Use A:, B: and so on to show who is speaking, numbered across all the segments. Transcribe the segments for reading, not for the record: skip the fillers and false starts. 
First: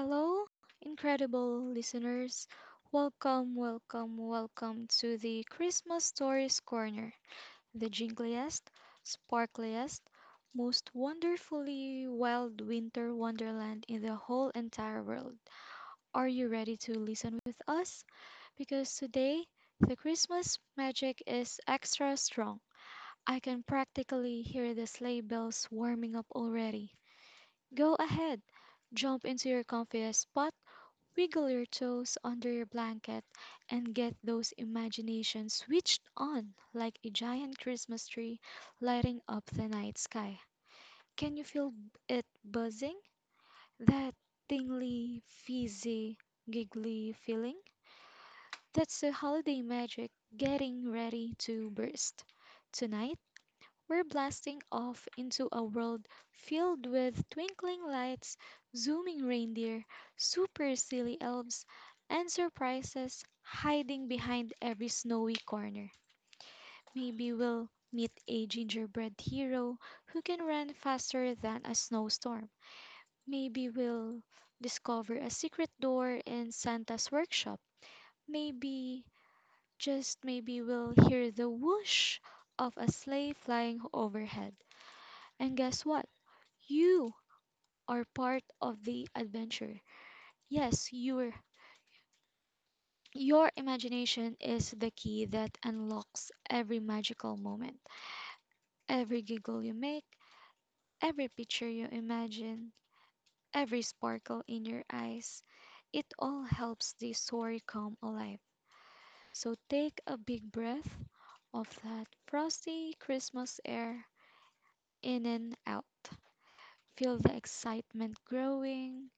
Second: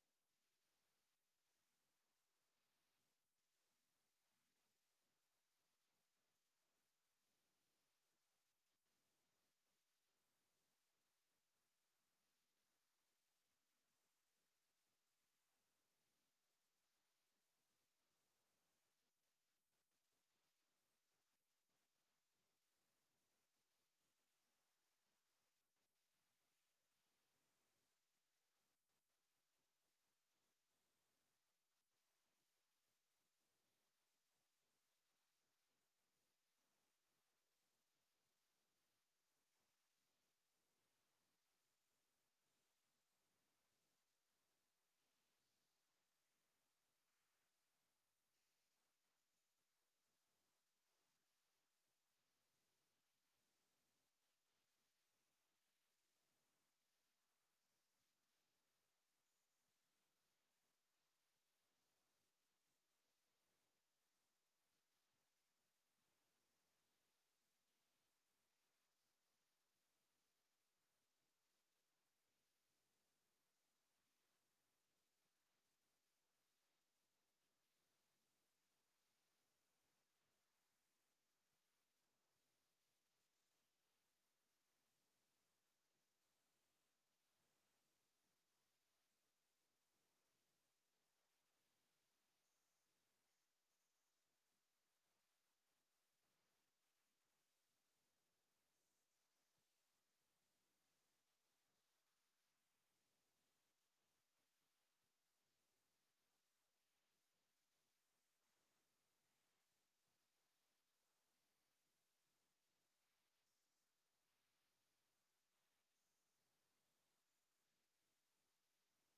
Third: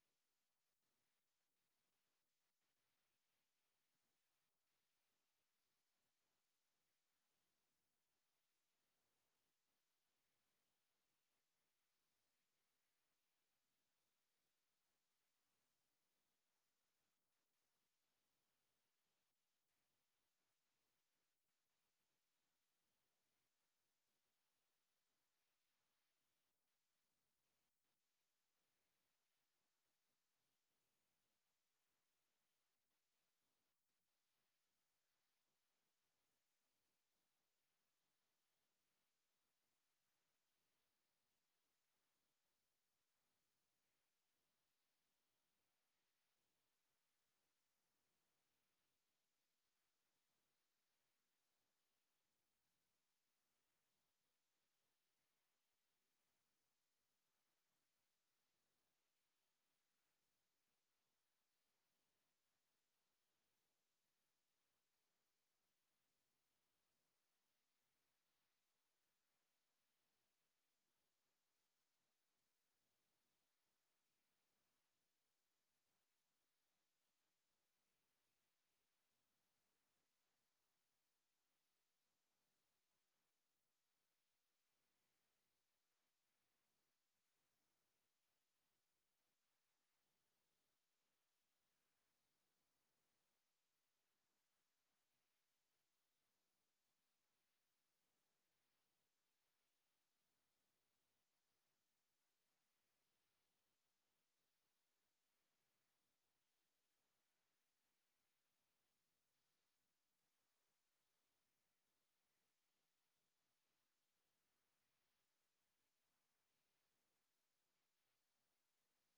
A: Hello, incredible listeners. Welcome, welcome, welcome to the Christmas Stories Corner, the jingliest, sparkliest, most wonderfully wild winter wonderland in the whole entire world. Are you ready to listen with us? Because today, the Christmas magic is extra strong. I can practically hear the sleigh bells warming up already. Go ahead, jump into your comfiest spot. Wiggle your toes under your blanket and get those imaginations switched on like a giant Christmas tree lighting up the night sky. Can you feel it buzzing? That tingly, fizzy, giggly feeling? That's the holiday magic getting ready to burst. Tonight, we're blasting off into a world filled with twinkling lights, zooming reindeer, super silly elves, and surprises hiding behind every snowy corner. Maybe we'll meet a gingerbread hero who can run faster than a snowstorm. Maybe we'll discover a secret door in Santa's workshop. Maybe, just maybe, we'll hear the whoosh of a sleigh flying overhead. And guess what? You are part of the adventure. Yes, your imagination is the key that unlocks every magical moment. Every giggle you make, every picture you imagine, every sparkle in your eyes. It all helps the story come alive. So take a big breath of that frosty Christmas air, in and out. Feel the excitement growing,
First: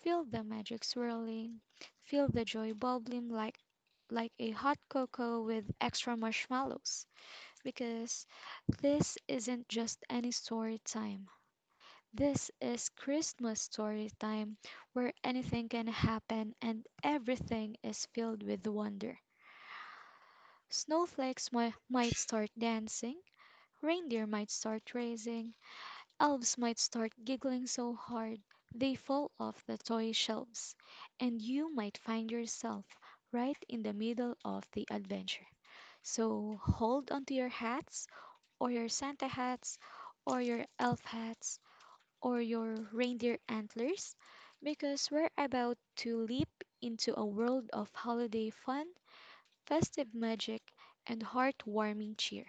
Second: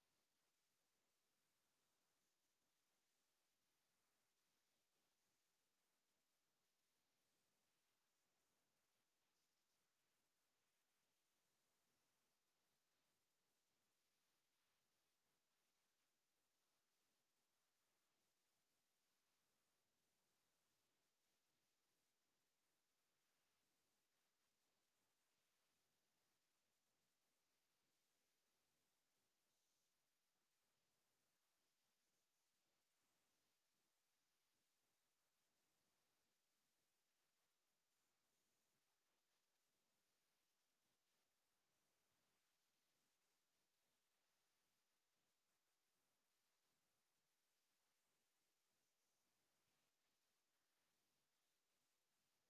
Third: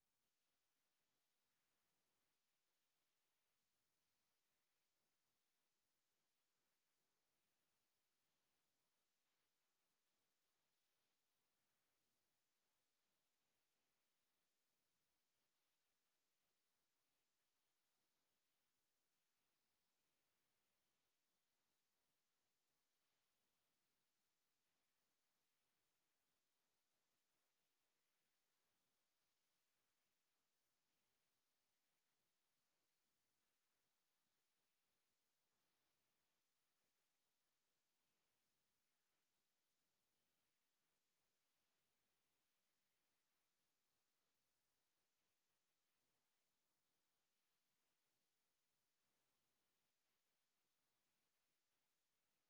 A: feel the magic swirling, feel the joy bubbling like a hot cocoa with extra marshmallows, because this isn't just any story time. This is Christmas story time, where anything can happen and everything is filled with wonder. Snowflakes might start dancing, reindeer might start racing, elves might start giggling so hard they fall off the toy shelves, and you might find yourself right in the middle of the adventure. So hold onto your hats, or your Santa hats, or your elf hats, or your reindeer antlers, because we're about to leap into a world of holiday fun, festive magic, and heartwarming cheer.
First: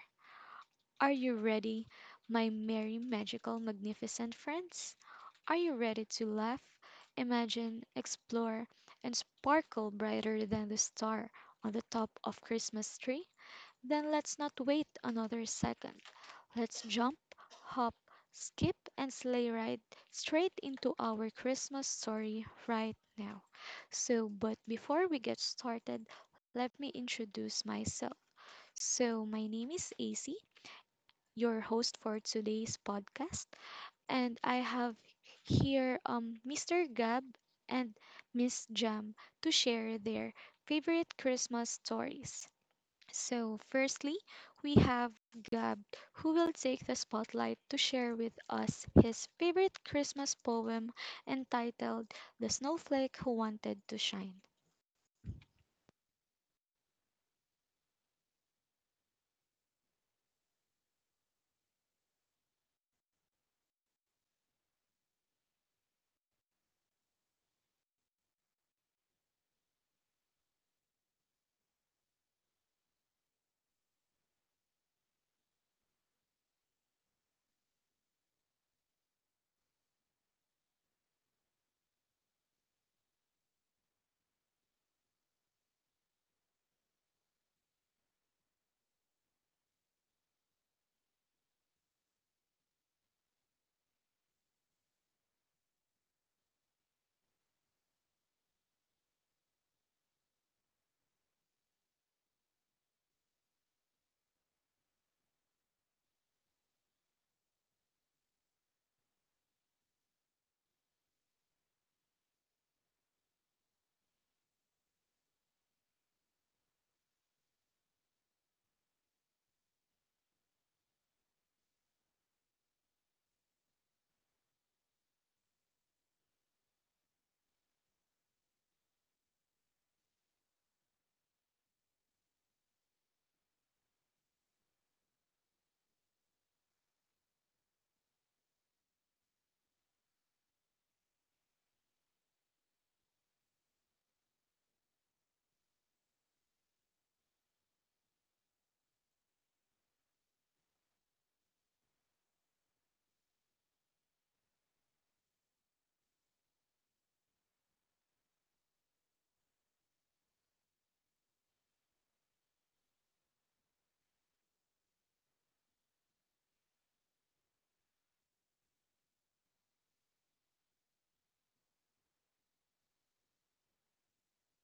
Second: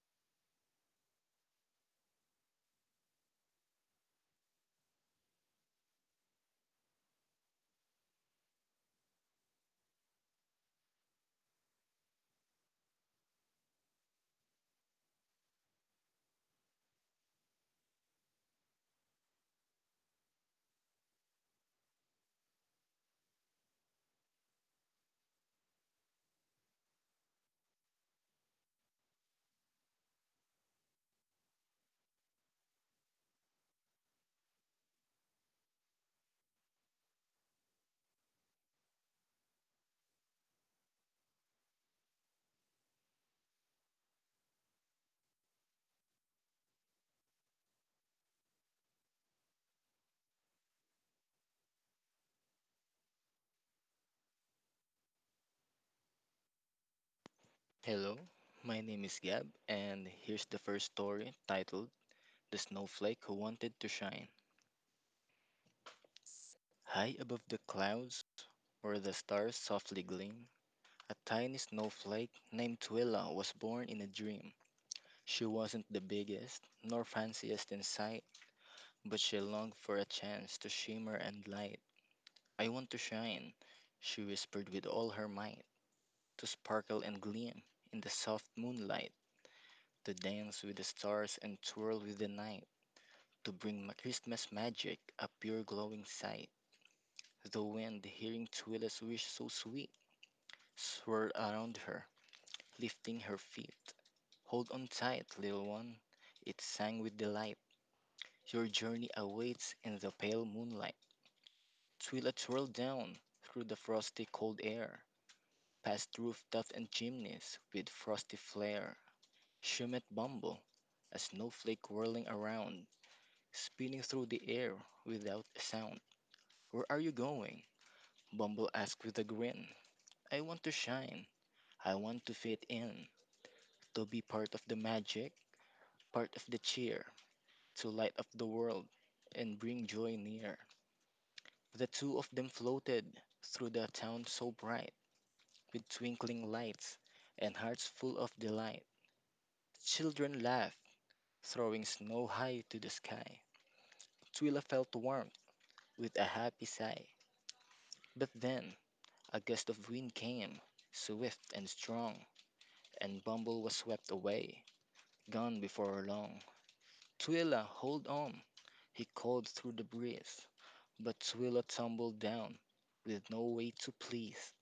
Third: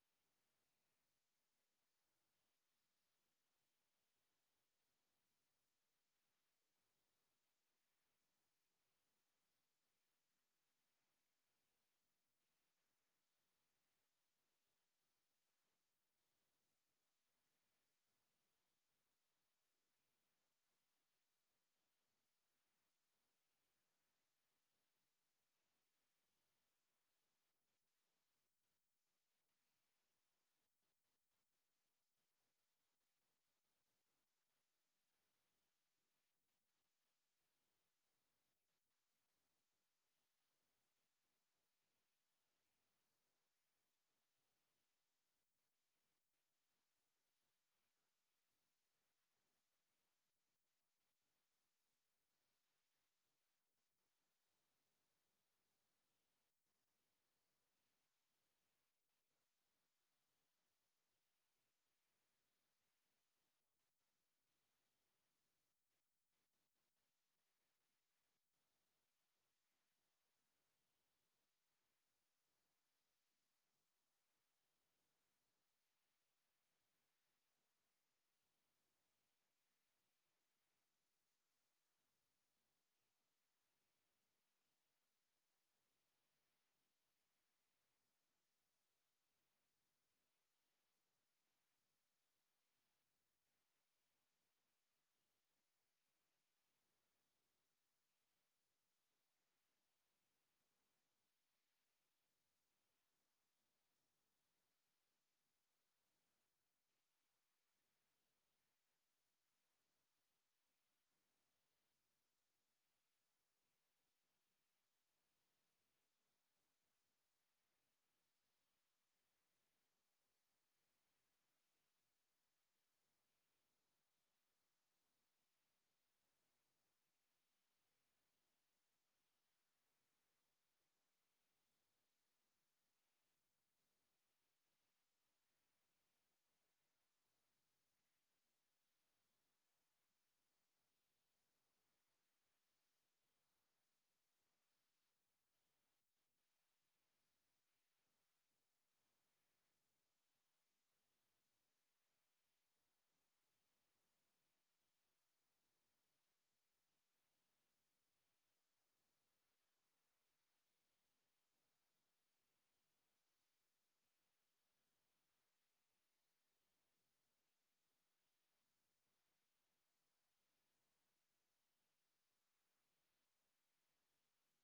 A: Are you ready, my merry, magical, magnificent friends? Are you ready to laugh, imagine, explore, and sparkle brighter than the star on the top of Christmas tree? Then let's not wait another second. Let's jump, hop, skip, and sleigh ride straight into our Christmas story right now. So, but before we get started, let me introduce myself. So, my name is AC, your host for today's podcast, and I have here Mr. Gab and Miss Jam to share their favorite Christmas stories. So, firstly, we have Gab who will take the spotlight to share with us his favorite Christmas poem entitled The Snowflake Who Wanted to Shine.
B: Hello, my name is Gab, and here's the first story titled The Snowflake Who Wanted to Shine. High above the clouds, where the stars softly gleam, a tiny snowflake named Twila was born in a dream. She wasn't the biggest, nor fanciest in sight, but she longed for a chance to shimmer and light. I want to shine, she whispered with all her might, to sparkle and gleam in the soft moonlight, to dance with the stars and twirl with the night. To bring my Christmas magic, a pure glowing sight. The wind, hearing Twilla's wish so sweet, swirled around her, lifting her feet. Hold on tight, little one, it sang with delight. Your journey awaits in the pale moonlight. Twila twirled down through the frosty cold air, past rooftops and chimneys with frosty flare. She met Bumble, a snowflake whirling around, spinning through the air without a sound. Where are you going? Bumble asked with a grin. I want to shine. I want to fit in, to be part of the magic, part of the cheer, to light up the world and bring joy near. The two of them floated through the town so bright, with twinkling lights and hearts full of delight. Children laughed, throwing snow high to the sky. Twila felt warmth with a happy sigh. But then a gust of wind came, swift and strong, and Bumble was swept away. Gone before long. Twyla, hold on! He called through the breeze. But Twyla tumbled down, with no way to please.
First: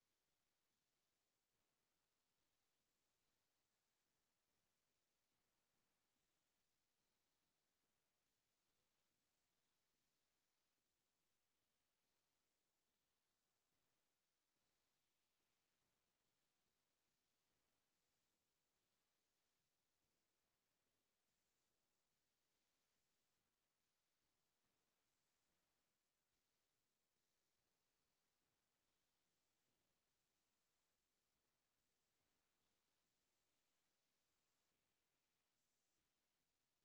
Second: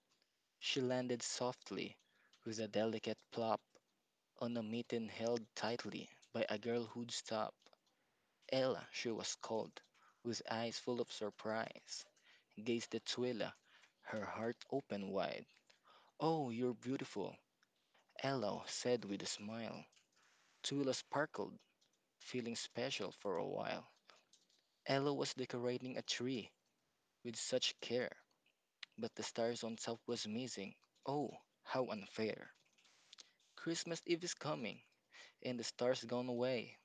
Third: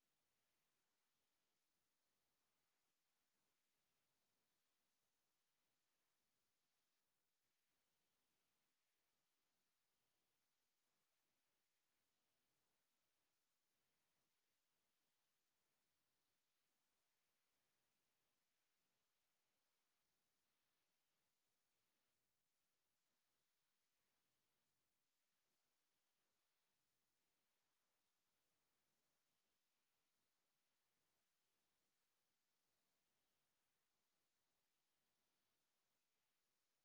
B: She landed softly, with a delicate plop, on a mitten held tightly by a girl who'd stop. Ella, she was called, with eyes full of surprise. Gazed at Twyla, her heart open wide. Oh, you're beautiful, Ella said with a smile. Twyla sparkled, feeling special for a while. Ella was decorating a tree with such care, but the stars on top was missing. Oh, how unfair. Christmas Eve is coming, and the stars gone away.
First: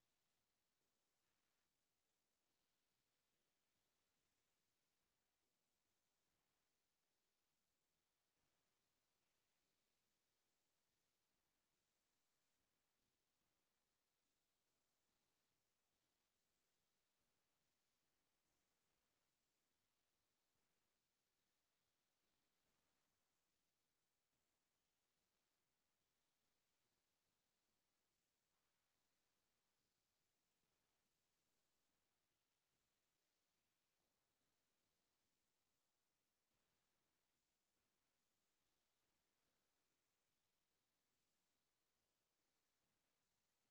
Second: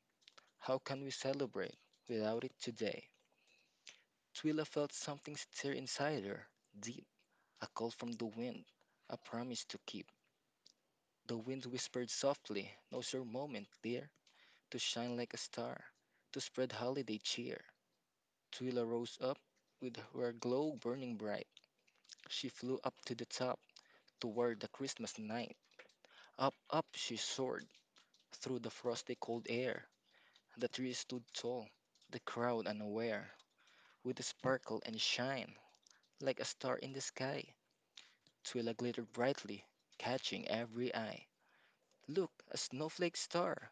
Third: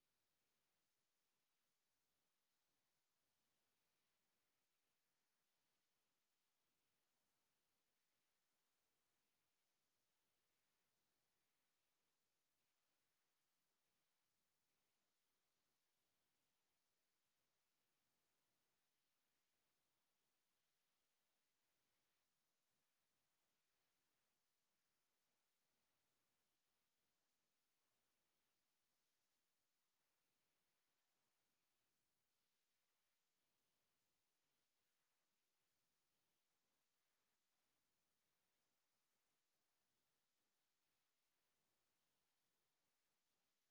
B: How can we celebrate without it today? Twila felt something stir inside her, deep, a call from the wind, a promise to keep. The wind whispered softly, Now's your moment, dear, to shine like a star, to spread holiday cheer. Twila rose up with her glow burning bright. She flew up to the top, toward the Christmas night. Up, up she soared through the frosty cold air. The tree stood tall, the crowd unaware, with a sparkle and shine like a star in the sky. Twila glittered brightly, catching every eye. Look, a snowflake star!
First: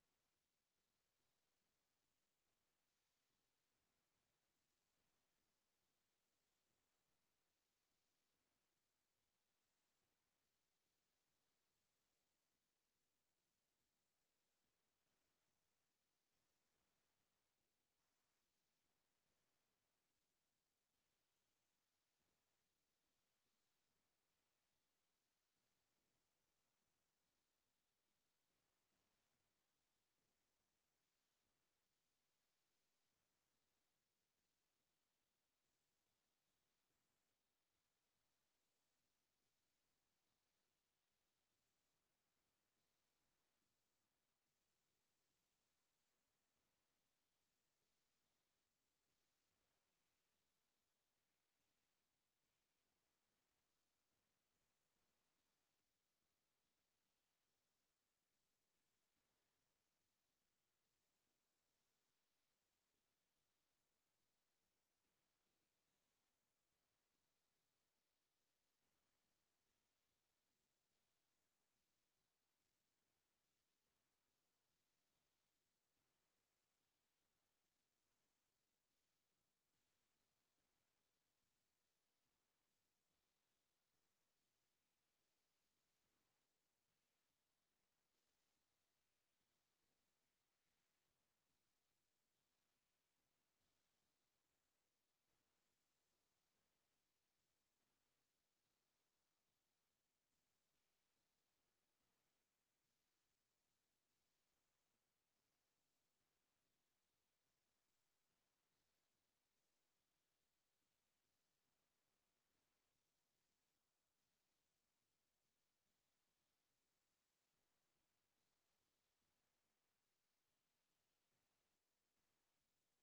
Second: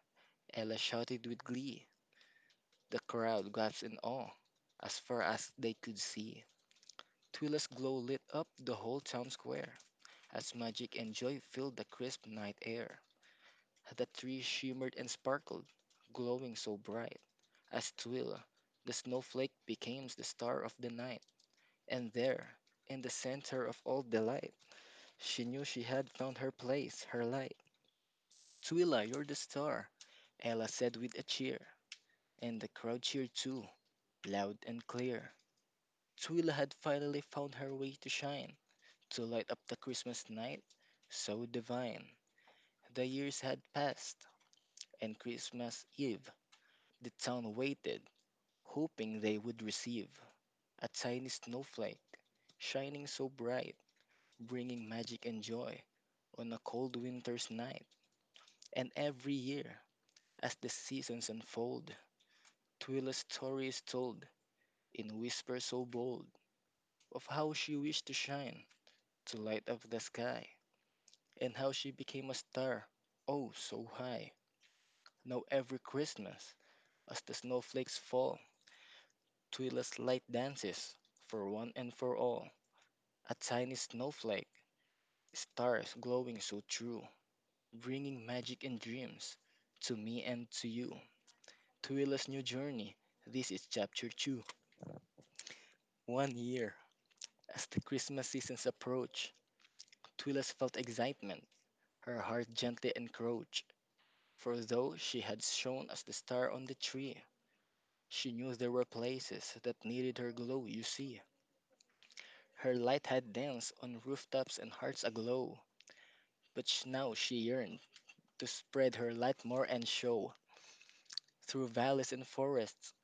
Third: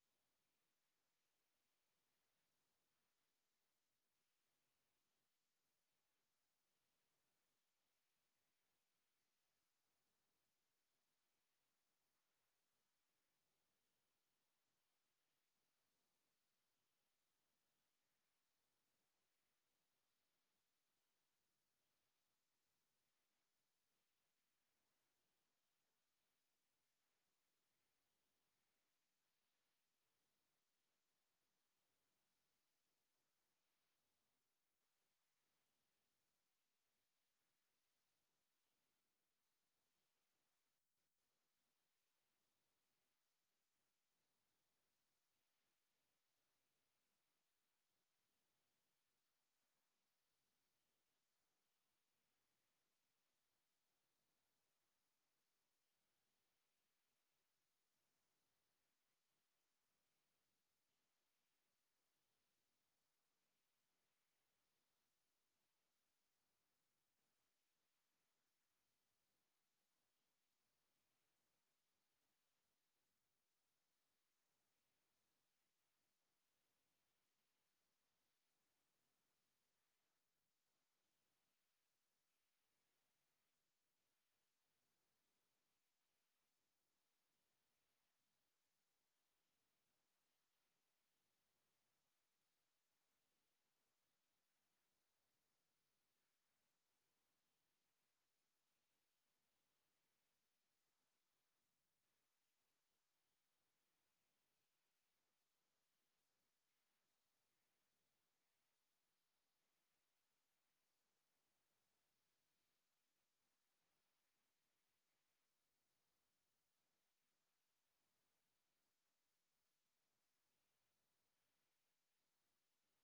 B: Ella shouted with glee. The crowd gasped in awe as far as they could see. Twila's glow lit up the whole town square as magic and joy filled the crisp night air. The tree shimmered and sparkled, glowing so bright. As twill, the snowflake became the star of the night. And there, in the center of all delight, she knew she had found her place, her light. Twila, you're the star, Ella said with a cheer. And the crowd cheered too, loud and clear. Twila had finally found her way to shine, to light up the Christmas night so divine. The years had passed, and Christmas Eve, the town waited hoping they would receive a tiny snowflake, shining so bright, bringing magic and joy on a cold winter's night. And every year, as the seasons unfold, Twilla's story is told in whispers so bold of how she wished to shine to light up the sky, and how she became a star, oh, so high. Now, every Christmas, as the snowflakes fall, Twilla's light dances for one and for all. A tiny snowflake, stars glowing so true, bringing magic and dreams to me and to you. Twila's new journey, this is chapter 2. One year. As the Christmas seasons approached, Twilas felt excitement. Her heart gently encroached, for though she had shone as the star on the tree, she knew there were places that needed her glow, you see. Her light had danced on rooftops and hearts aglow, but now she yearned to spread her light more and show, through valleys and forests,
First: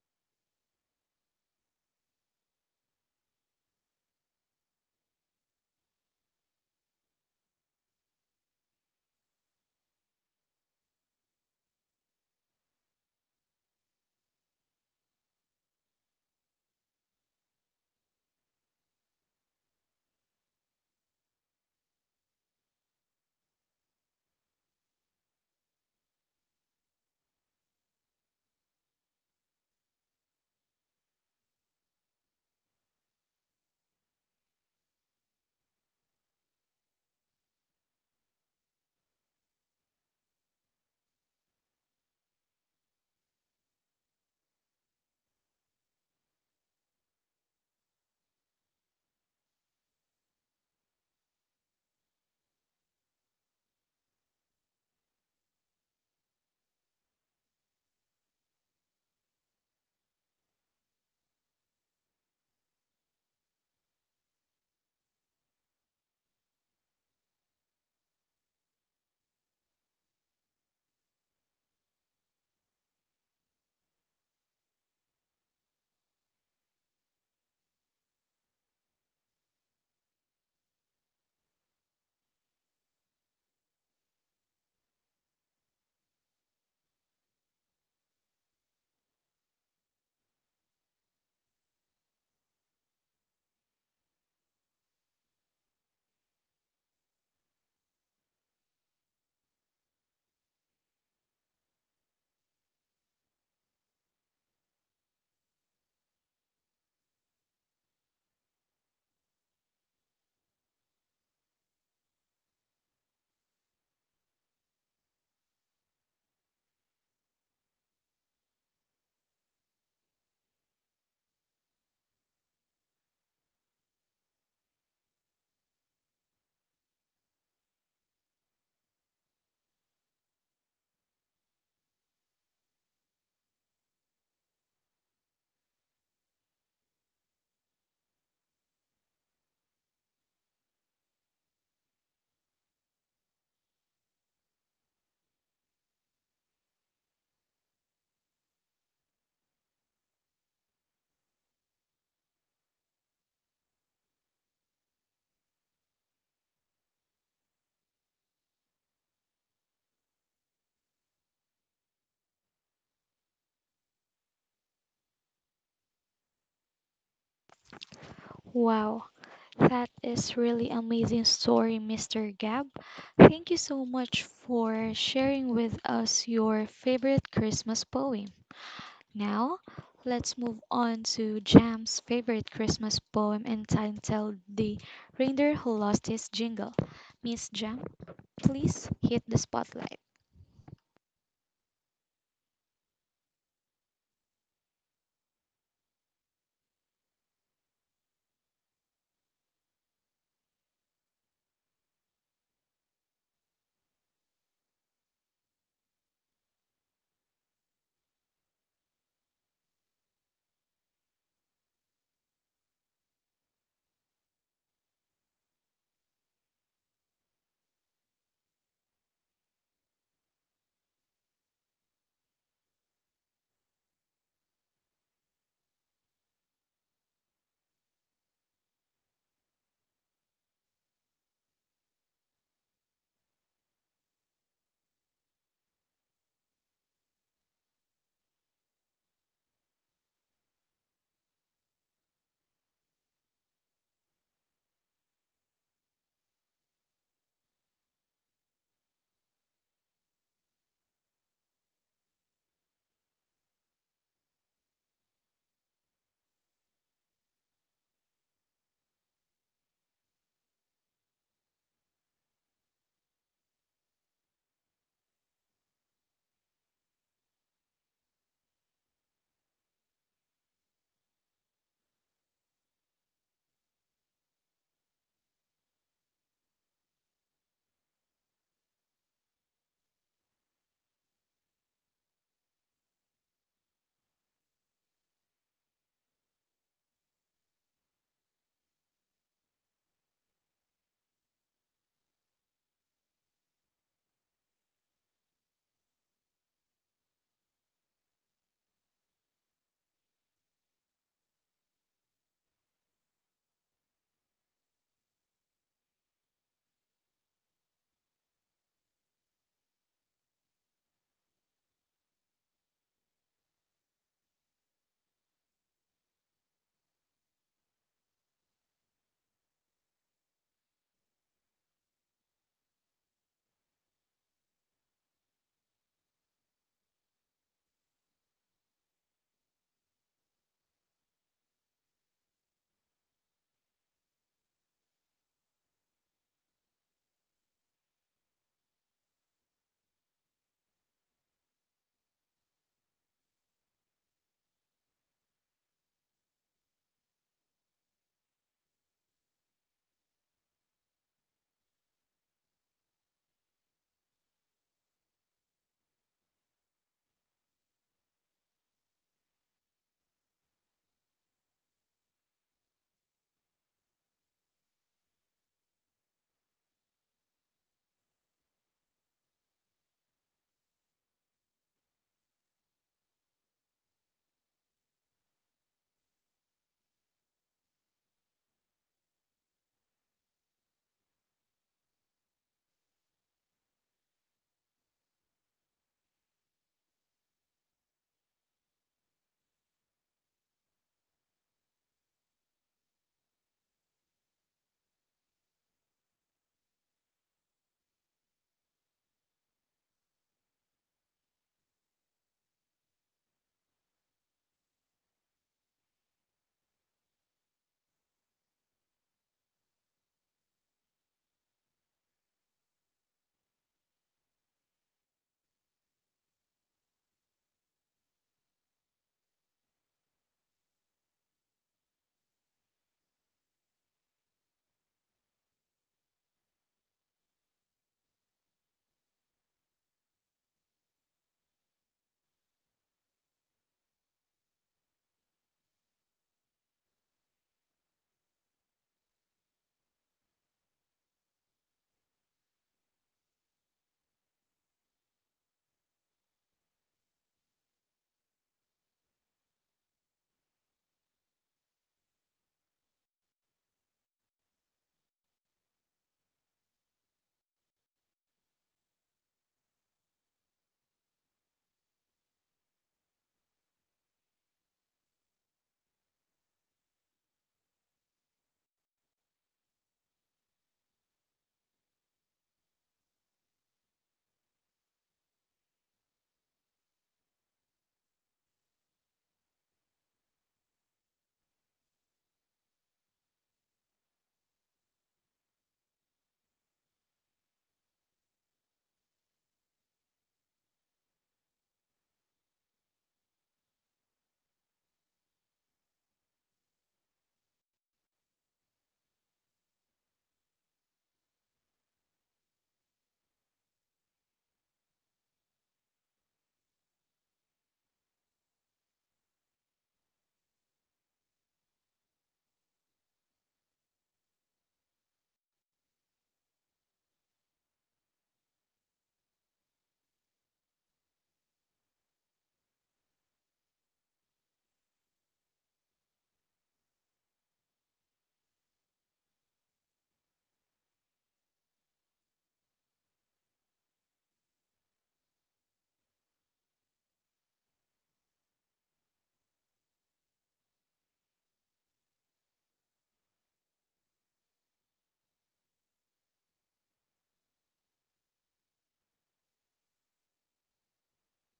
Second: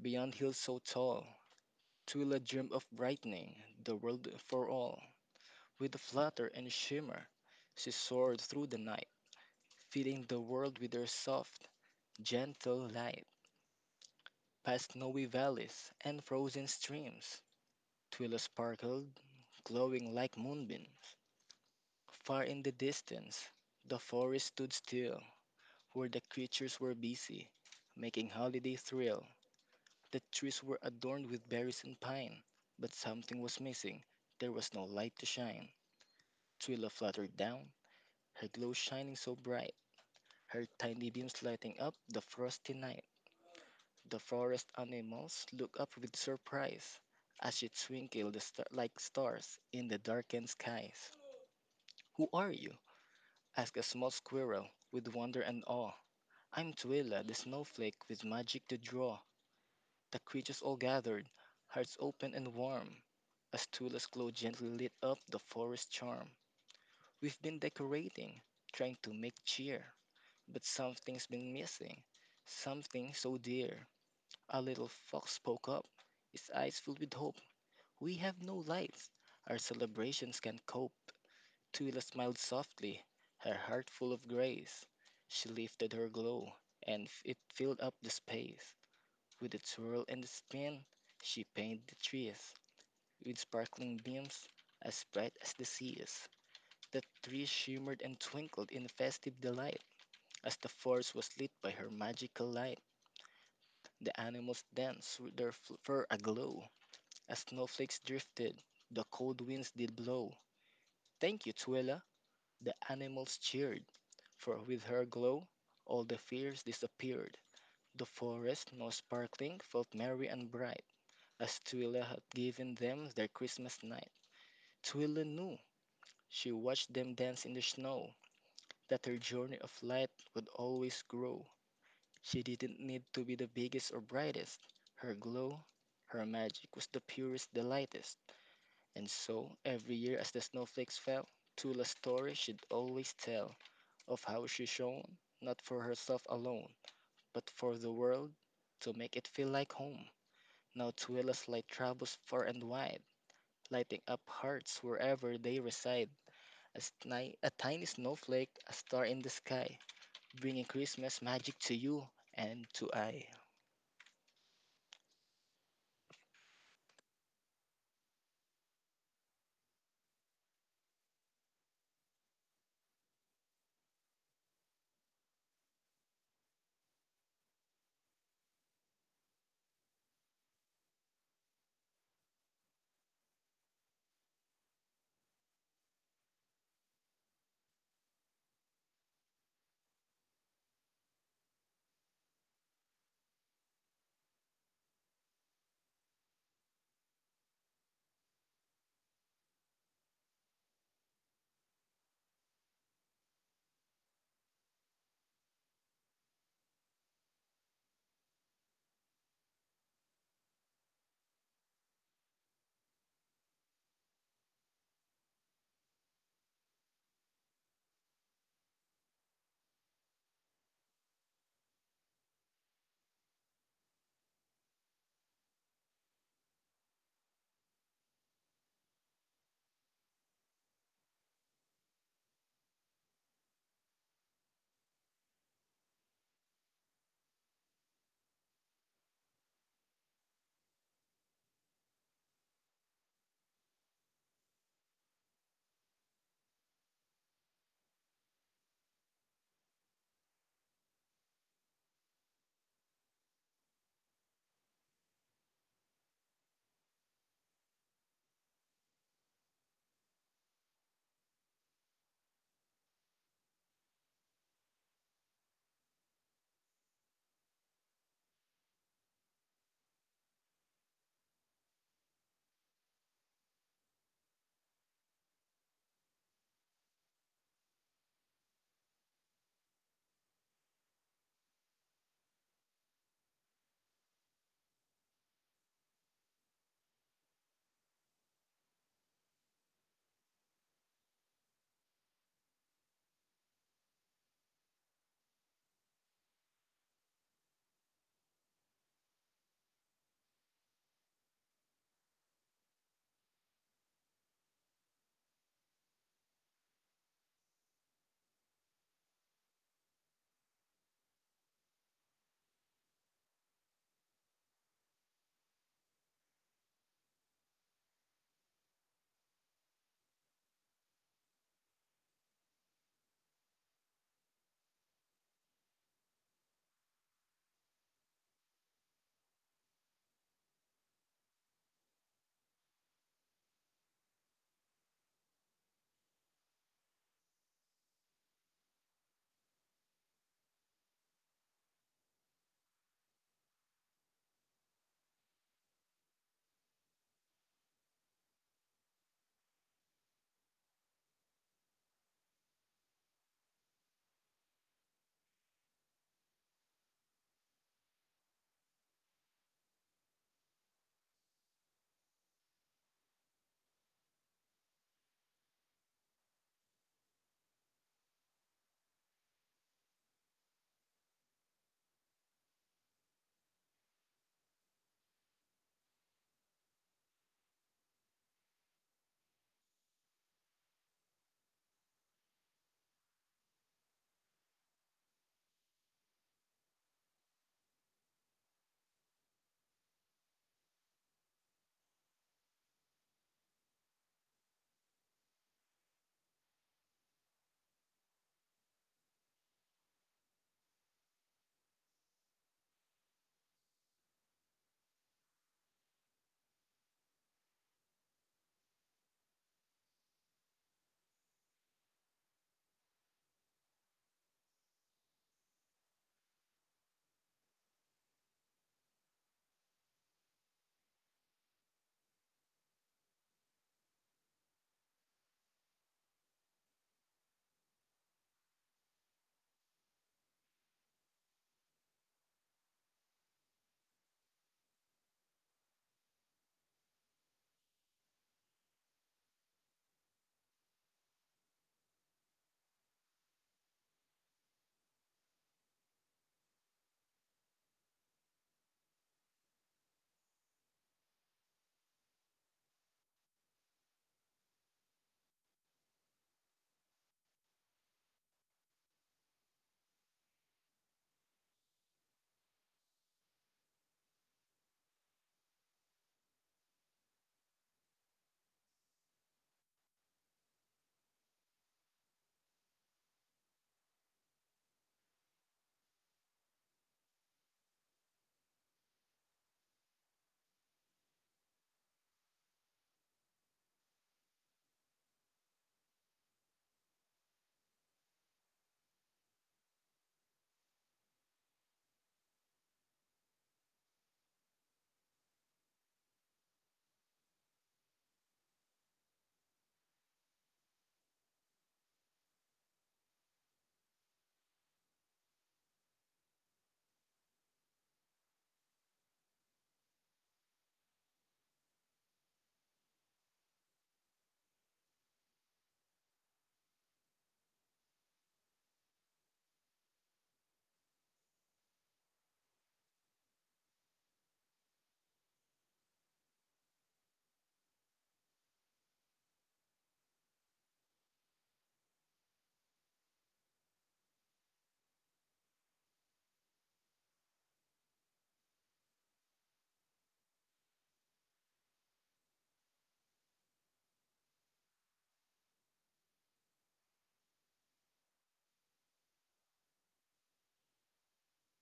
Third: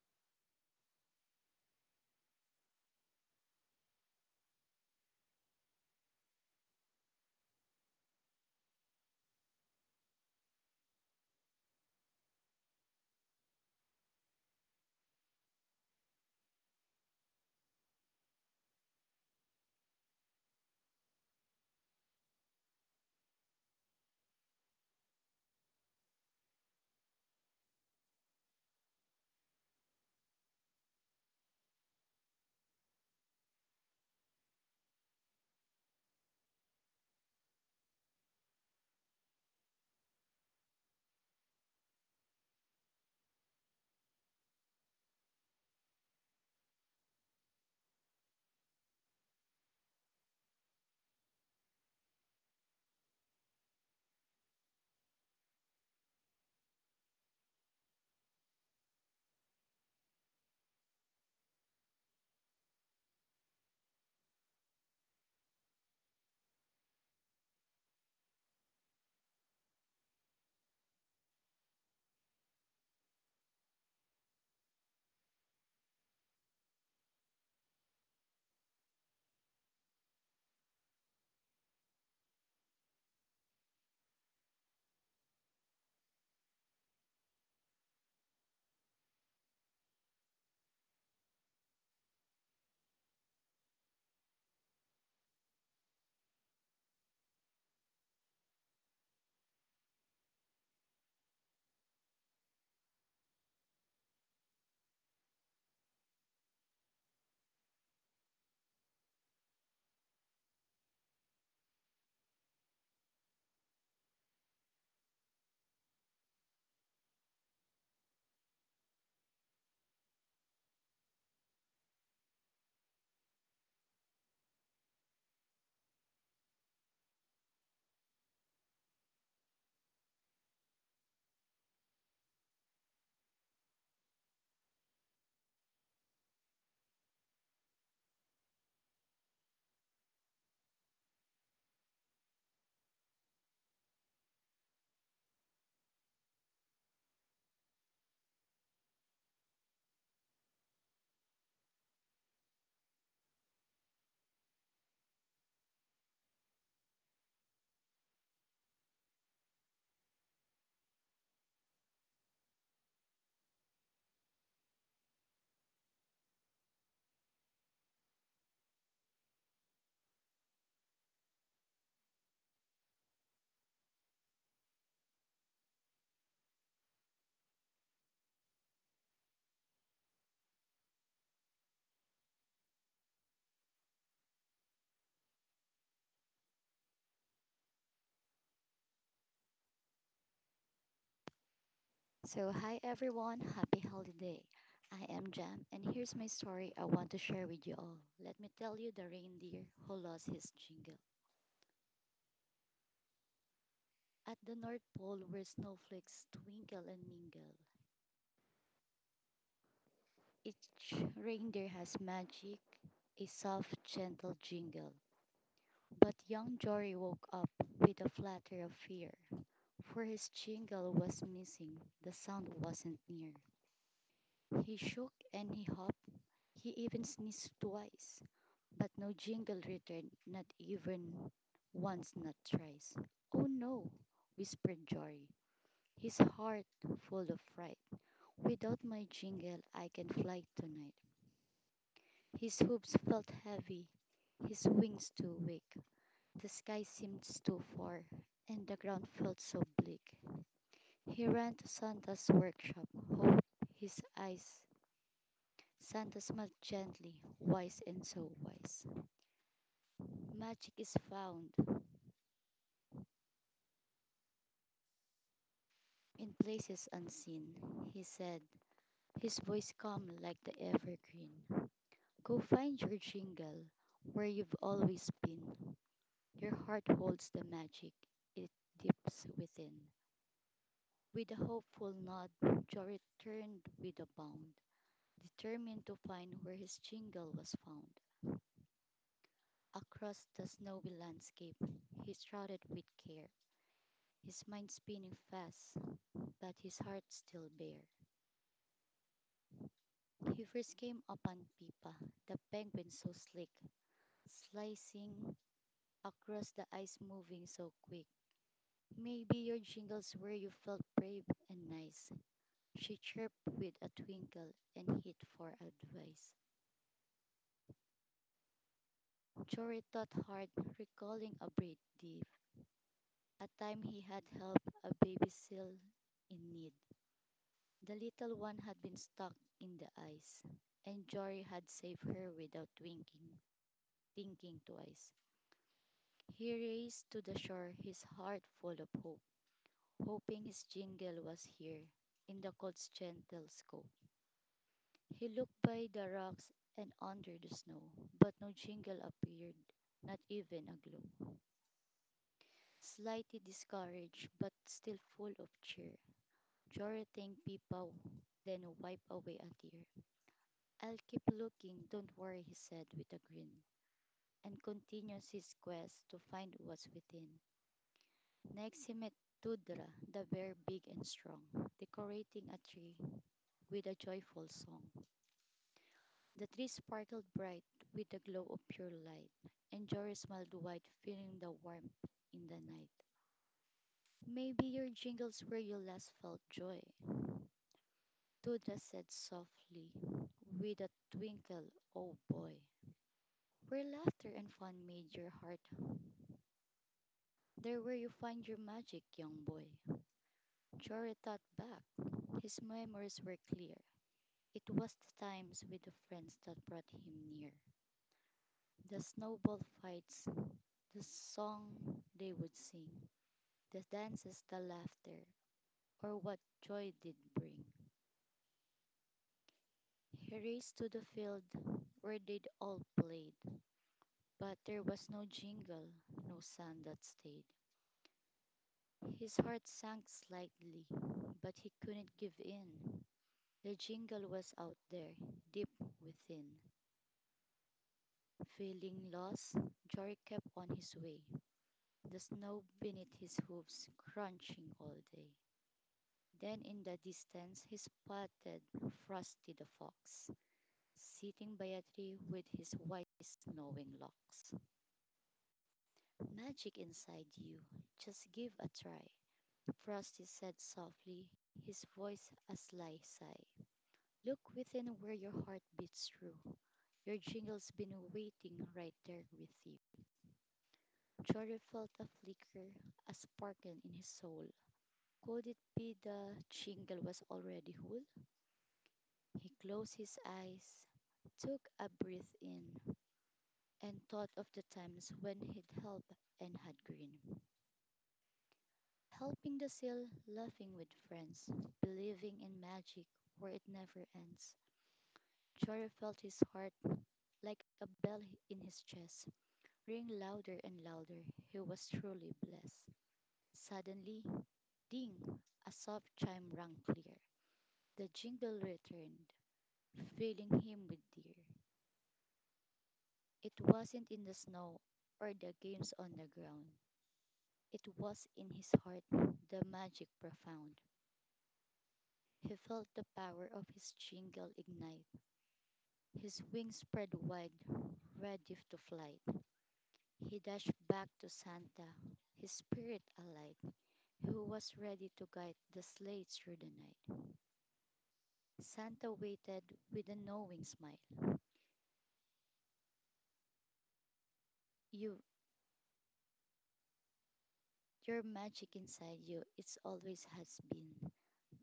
B: beyond hills so tall. Twyla dreamed of brightening the world for all. With a flutter and shimmer, she soared through the night, filling the world with her soft, gentle light. Past snowy valleys and frozen streams, Twyla sparkled, glowing like moonbeams. Far in the distance, the forest stood still, where the creatures were busy, making holiday thrill. The trees were adorned with berries and pine, but something was missing. There was no light to shine. Twila fluttered down, her glow shining so bright, her tiny beams lighting up the frosty night. The forest animals looked up with surprise as she twinkled the like stars in the darkened skies. Who are you? Asked a small squirrel with wonder and awe. I'm Twila, the snowflake with magic to draw. The creatures all gathered, hearts open and warm, as Tula's glow gently lit up the forest charm. We've been decorating, trying to make cheer, but something's been missing, something so dear. A little fox spoke up, his eyes filled with hope. We have no lights, our celebrations can cope. Tula smiled softly, her heart full of grace. She lifted her glow, and it filled up the space. With a twirl and a spin, she painted the trees with sparkling beams, as bright as the seas. The trees shimmered and twinkled in festive delight as the forest was lit by her magical light. The animals danced with their fur aglow as snowflakes drifted. The cold winds did blow. Thank you, Twila. The animals cheered, for with her glow, all the fears disappeared. The forest, now sparkling, felt merry and bright. As Twila had given them their Christmas night, Twila knew, she watched them dance in the snow, that her journey of light would always grow. She didn't need to be the biggest or brightest. Her glow, her magic was the purest, the lightest. And so, every year as the snowflakes fell, Tula's story should always tell of how she shone, not for herself alone, but for the world, to make it feel like home. Now Twila's light travels far and wide, lighting up hearts wherever they reside. A tiny snowflake, a star in the sky, bringing Christmas magic to you and to I.
A: Wow, that is really amazing story, Mr. Gab. Thank you so much for sharing with us your favorite Christmas poem. Now, let's move on to Jam's favorite Christmas poem entitled The Reindeer Who Lost His Jingle. Miss Jam, please hit the spotlight.
C: So, hi everyone, happy holiday. I am Jam, and here's my story I want to share with you all. Let me tell you the reindeer who lost his jingle. At the North Pole, where snowflakes twinkle and mingle, each reindeer has magic, a soft, gentle jingle. But young Jory woke up with a flutter of fear, for his jingle was missing, the sound wasn't near. He shook and he hopped, he even sneezed twice. But no jingle returned, not even once, not thrice. Oh no, whispered Jory, his heart full of fright. Without my jingle, I can fly tonight. His hooves felt heavy, his wings too weak. The sky seemed too far, and the ground felt so bleak. He ran to Santa's workshop, hope his eyes. Santa smiled gently, wise and so wise. Magic is found in places unseen, he said, his voice calm like the evergreen. Go find your jingle, where you've always been. Your heart holds the magic, it dips within. With a hopeful nod, Joe returned with a bound, determined to find where his jingle was found. Across the snowy landscape, he trotted with care, his mind spinning fast, but his heart still bare. He first came upon Pipa, the penguin so slick, slicing across the ice moving so quick. Maybe your jingles where you felt brave and nice. She chirped with a twinkle and hit for advice. Jory thought hard, recalling a brave thief, a time he had helped a baby seal in need. The little one had been stuck in the ice, and Jory had saved her without winking, thinking twice. He raced to the shore, his heart full of hope, hoping his jingle was here in the cold's gentle scope. He looked by the rocks and under the snow, but no jingle appeared, not even a glow. Slightly discouraged, but still full of cheer, Jonathan Pipaw then wiped away a tear. I'll keep looking, don't worry, he said with a grin, and continues his quest to find what's within. Next he met Tudra, the bear big and strong, decorating a tree with a joyful song. The tree sparkled bright with the glow of pure light, and Jory smiled wide, feeling the warmth in the night. Maybe your jingles where you last felt joy, Tudra said softly, with a twinkle, oh boy. Where laughter and fun made your heart, there where you find your magic, young boy. Jory thought back. His memories were clear. It was the times with the friends that brought him near. The snowball fights, the song they would sing, the dances, the laughter, or what joy did bring. He raced to the field where they'd all played, but there was no jingle, no sound that stayed. His heart sank slightly, but he couldn't give in. The jingle was out there, deep within. Feeling lost, Jory kept on his way. The snow beneath his hooves crunching all day. Then in the distance he spotted Frosty the Fox, sitting by a tree with his white snowing locks. Magic inside you, just give a try, Frosty said softly, his voice a sly sigh. Look within where your heart beats true. Your jingle's been waiting right there with you. Jory felt a flicker, a sparkle in his soul. Could it be the shingle was already whole? He closed his eyes, took a breath in, and thought of the times when he'd helped and had grinned. Helping the seal, laughing with friends, believing in magic where it never ends. Choro felt his heart like a bell in his chest ring louder and louder. He was truly blessed. Suddenly, ding! A soft chime rang clear. The jingle returned, filling him with tears. It wasn't in the snow or the games on the ground. It was in his heart, the magic profound. He felt the power of his jingle ignite, his wings spread wide, ready to flight. He dashed back to Santa, his spirit alight, who was ready to guide the sleigh through the night. Santa waited with a knowing smile. You, your magic inside you, it's always has been.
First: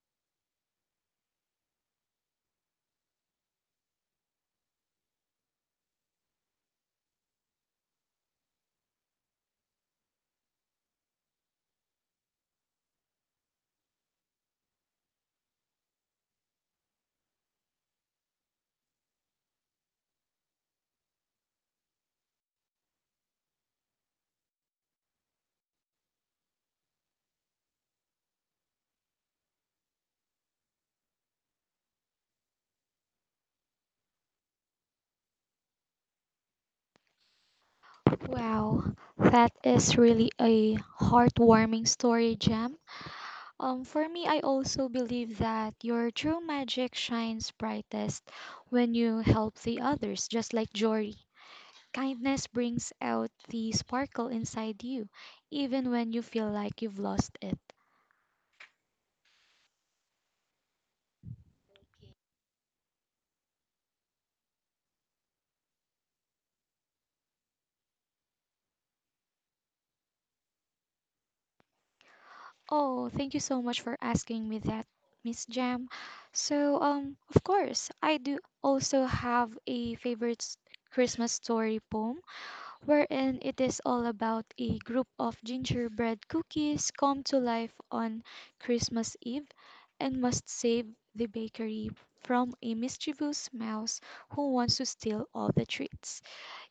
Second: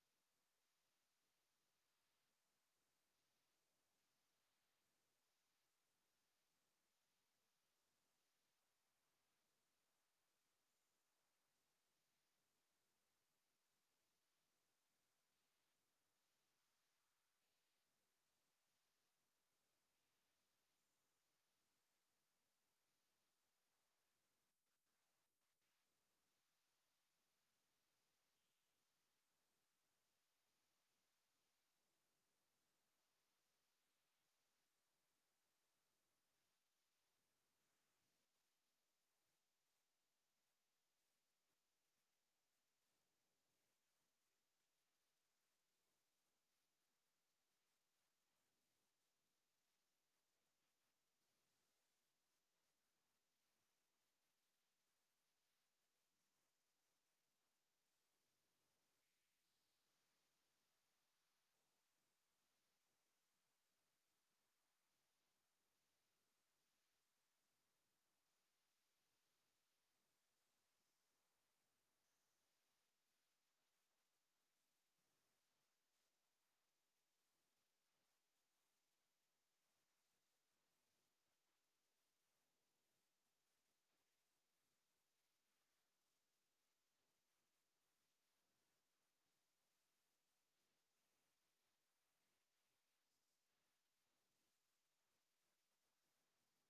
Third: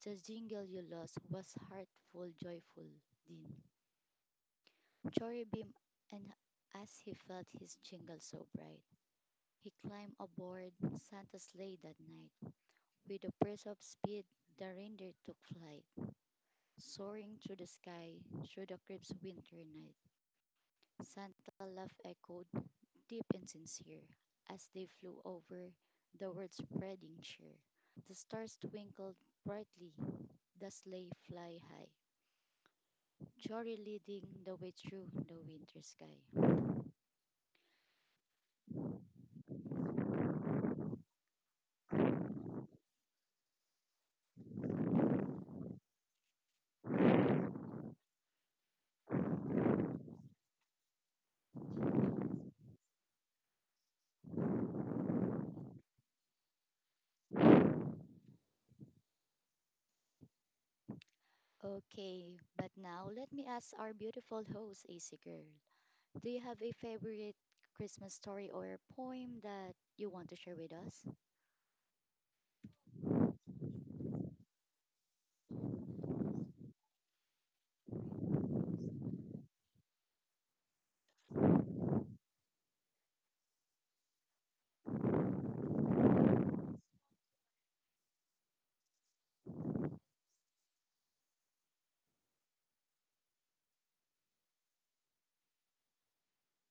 C: The jingle you lost was heartful, joyful, din. Jory beamed, and as he felt his jingle so bright, he climbed aboard Santa's sleigh that night. With a burst of speed, the reindeer took flight, soaring through the sky, through the crisp winter night. Santa laugh echoed deep and sincere as they flew over the world, spreading cheer. The stars twinkled brightly, the sleigh fly high. Jory leading the way through the winter sky.
A: Wow, that is really a heartwarming story, Jam. For me, I also believe that your true magic shines brightest when you help the others, just like Jory. Kindness brings out the sparkle inside you, even when you feel like you've lost it.
C: Okay, but now let me ask our beautiful host, AC Girl. Do you have a favorite Christmas story or poem that you want to share with us?
A: Oh, thank you so much for asking me that, Miss Jam. So, of course, I do also have a favorite Christmas story poem, wherein it is all about a group of gingerbread cookies come to life on Christmas Eve and must save the bakery from a mischievous mouse who wants to steal all the treats.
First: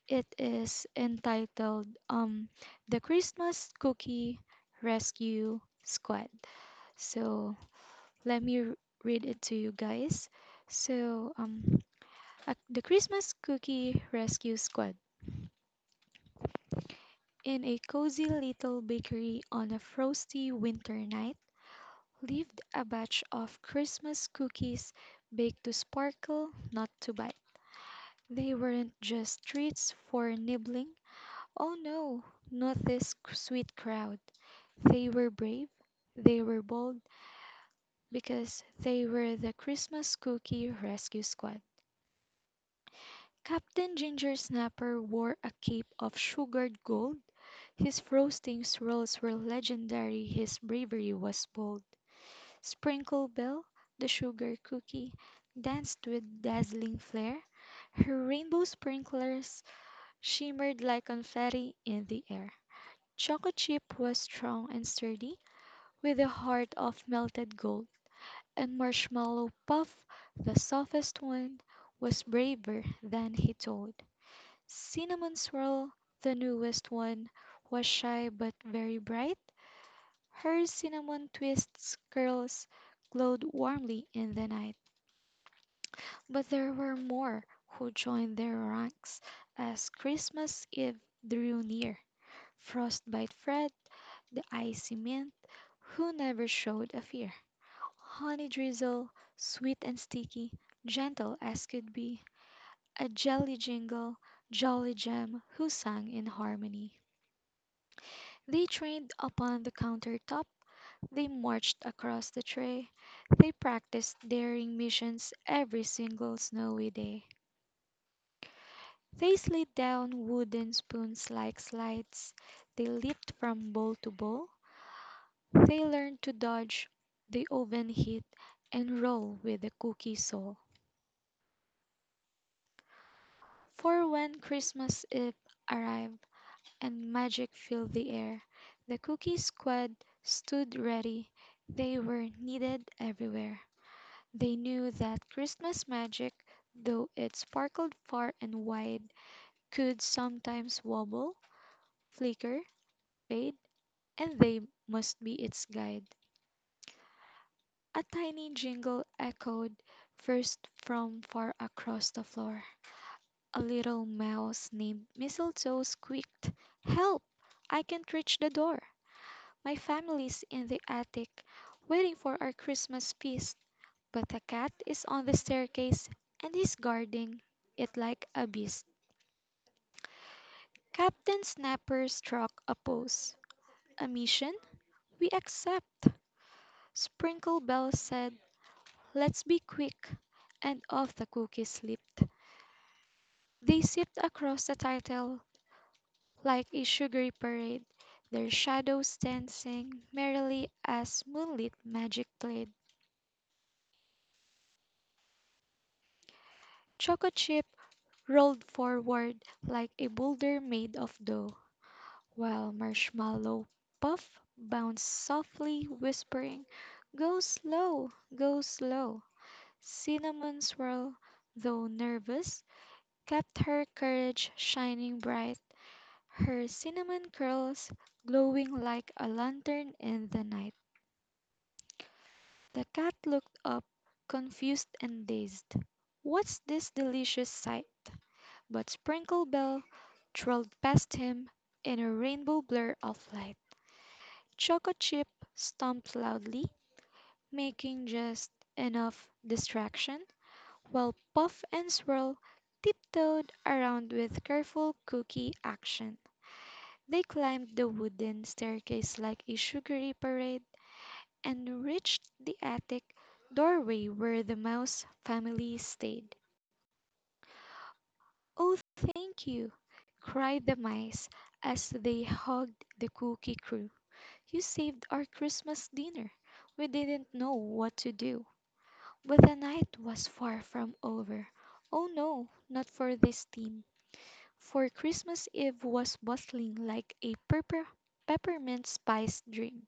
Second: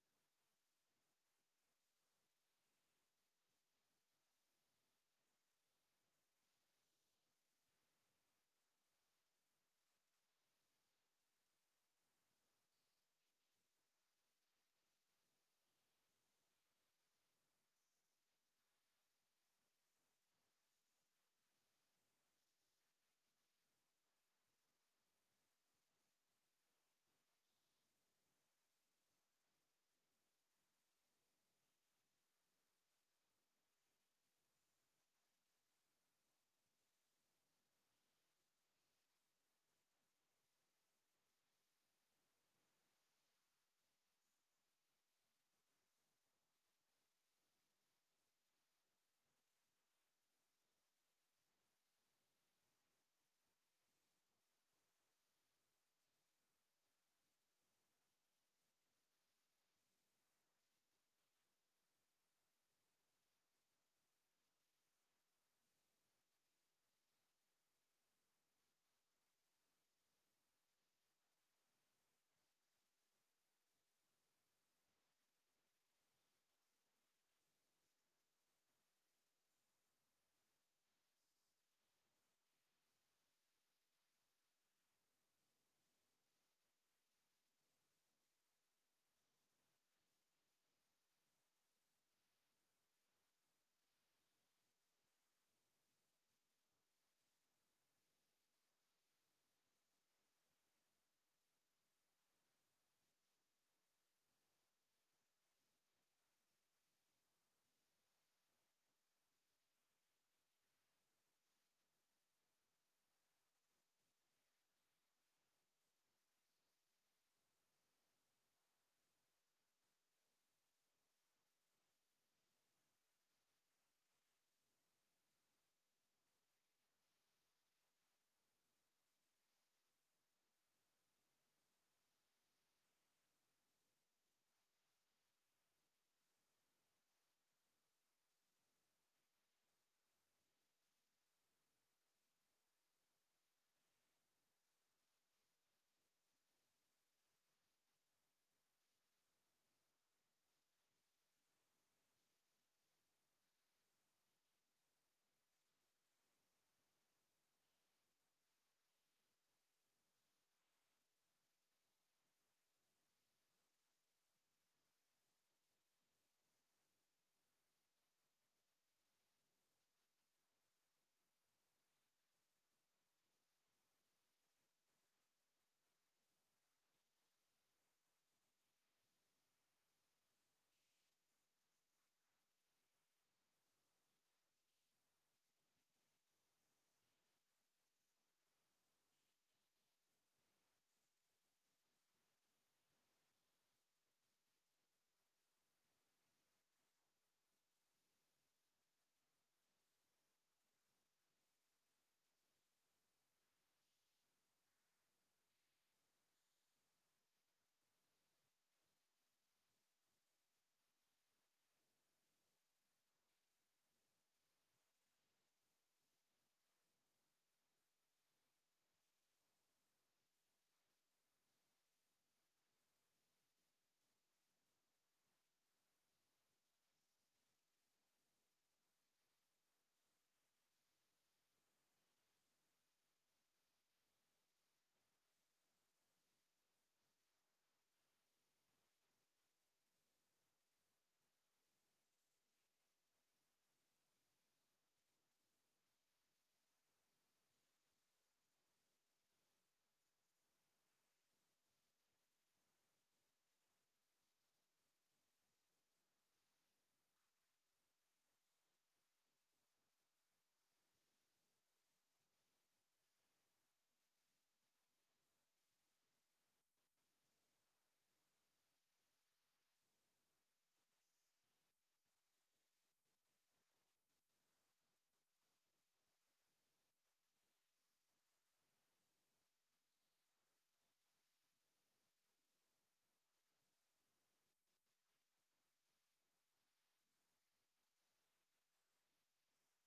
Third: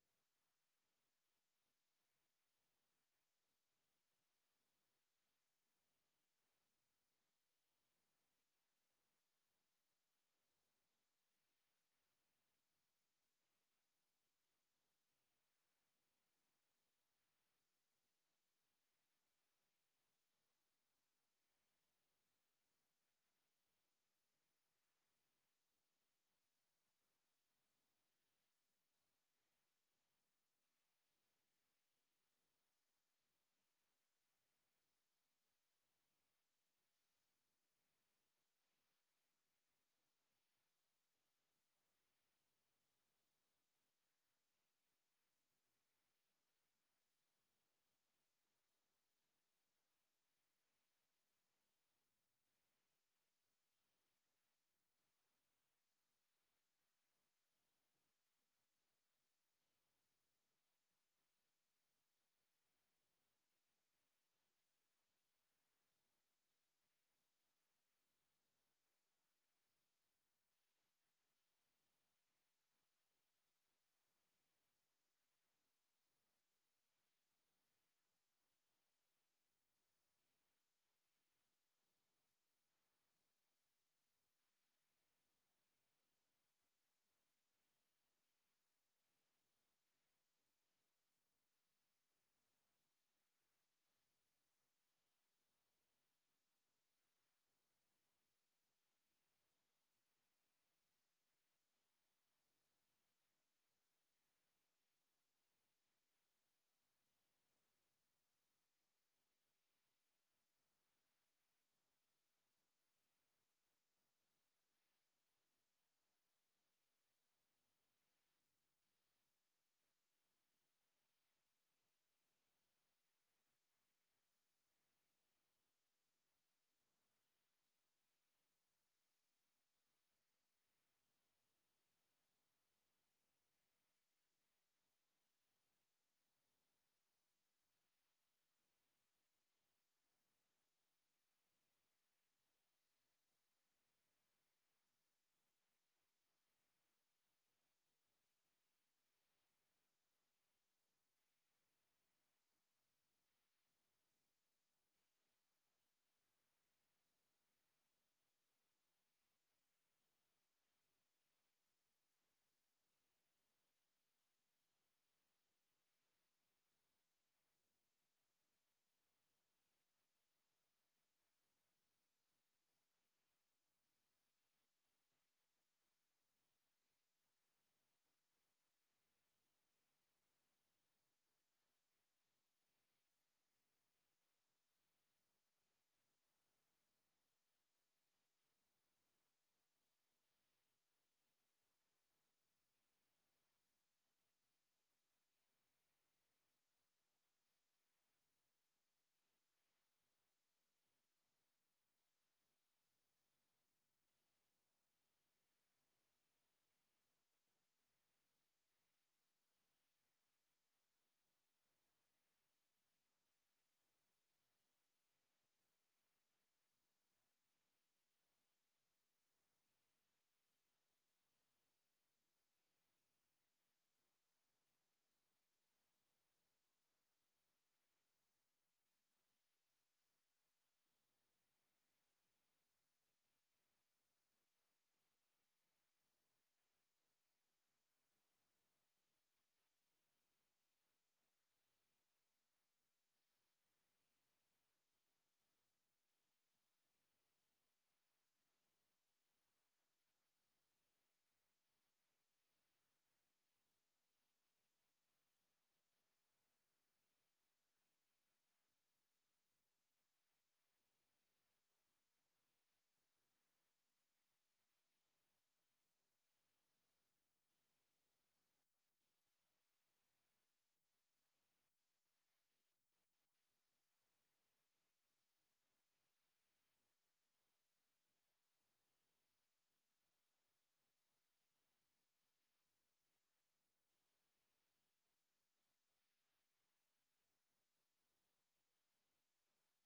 A: It is entitled The Christmas Cookie Rescue Squad. So let me read it to you guys. So, the Christmas Cookie Rescue Squad. In a cozy little bakery on a frosty winter night lived a batch of Christmas cookies baked to sparkle, not to bite. They weren't just treats for nibbling. Oh no, not this sweet crowd. They were brave, they were bold, because they were the Christmas Cookie Rescue Squad. Captain Ginger Snapper wore a cape of sugared gold. His roasting swirls were legendary, his bravery was bold. Sprinkle Belle, the sugar cookie, danced with dazzling flair. Her rainbow sprinklers shimmered like confetti in the air. Choco Chip was strong and sturdy, with a heart of melted gold. And Marshmallow Puff, the softest one, was braver than he told. Cinnamon Swirl, the newest one, was shy but very bright. Her cinnamon twists curls glowed warmly in the night. But there were more who joined their ranks as Christmas Eve drew near. Frostbite Fred, the icy mint, who never showed a fear. Honey Drizzle, sweet and sticky, gentle as could be. A jelly jingle, jolly gem, who sang in harmony. They trained upon the countertop. They marched across the tray. They practiced daring missions every single snowy day. They slid down wooden spoons like slides. They leaped from bowl to bowl. They learned to dodge the oven heat and roll with the cookie sole. For when Christmas Eve arrived and magic filled the air, the cookie squad stood ready. They were needed everywhere. They knew that Christmas magic, though it sparkled far and wide, could sometimes wobble, flicker, fade, and they must be its guide. A tiny jingle echoed first from far across the floor. A little mouse named Mistletoe squeaked, "Help! I can't reach the door. My family's in the attic waiting for our Christmas feast. But a cat is on the staircase and he's guarding it like a beast." Captain Snapper struck a pose. "A mission? We accept." Sprinkle Bell said, "Let's be quick." And off the cookies slipped. They sipped across the title like a sugary parade, their shadows dancing merrily as moonlit magic played. Choco Chip rolled forward like a boulder made of dough, while Marshmallow Puff bounced softly, whispering, "Go slow, go slow." Cinnamon Swirl, though nervous, kept her courage shining bright, her cinnamon curls glowing like a lantern in the night. The cat looked up, confused and dazed. "What's this delicious sight?" But Sprinkle Bell trilled past him in a rainbow blur of light. Choco Chip stomped loudly, making just enough distraction, while Puff and Swirl tiptoed around with careful cookie action. They climbed the wooden staircase like a sugary parade and reached the attic doorway where the Mouse family stayed. "Oh, thank you!" cried the mice as they hugged the Cookie Crew. "You saved our Christmas dinner. We didn't know what to do." But the night was far from over. Oh no, not for this team. For Christmas Eve was bustling like a peppermint spice dream.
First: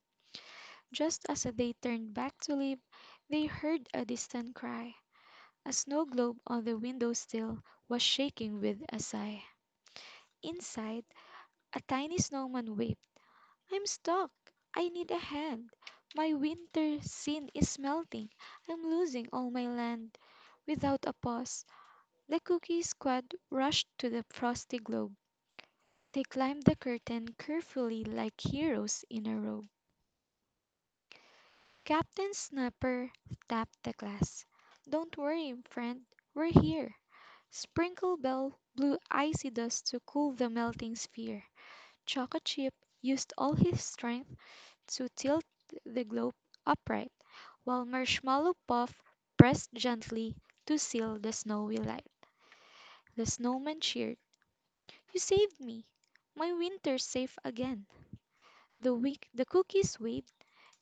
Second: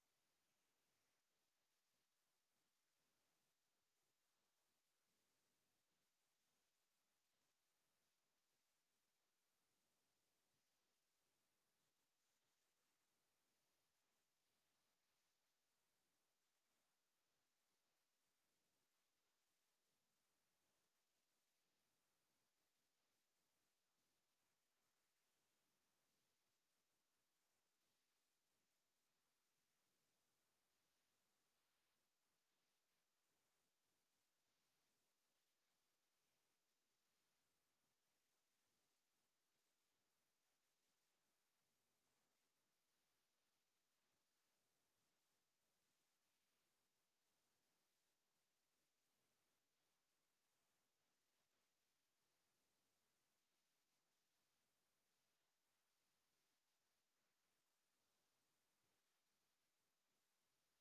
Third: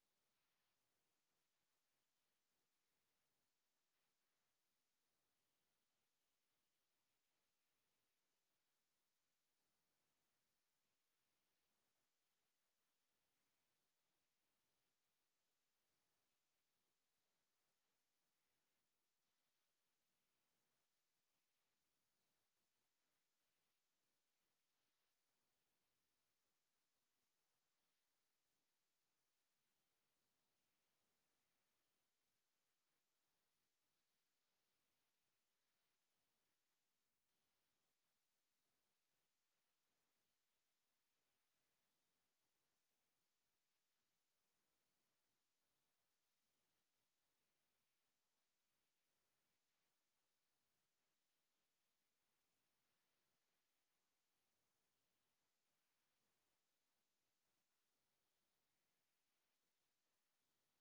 A: Just as they turned back to leave, they heard a distant cry. A snow globe on the window sill was shaking with a sigh. Inside, a tiny snowman waved. "I'm stuck. I need a hand. My winter scene is melting. I'm losing all my land." Without a pause, the Cookie Squad rushed to the frosty globe. They climbed the curtain carefully like heroes in a robe. Captain Snapper tapped the glass. "Don't worry, friend, we're here." Sprinkle Bell blew icy dust to cool the melting sphere. Choco Chip used all his strength to tilt the globe upright, while Marshmallow Puff pressed gently to seal the snowy light. The snowman cheered. "You saved me. My winter's safe again." The week the cookies waved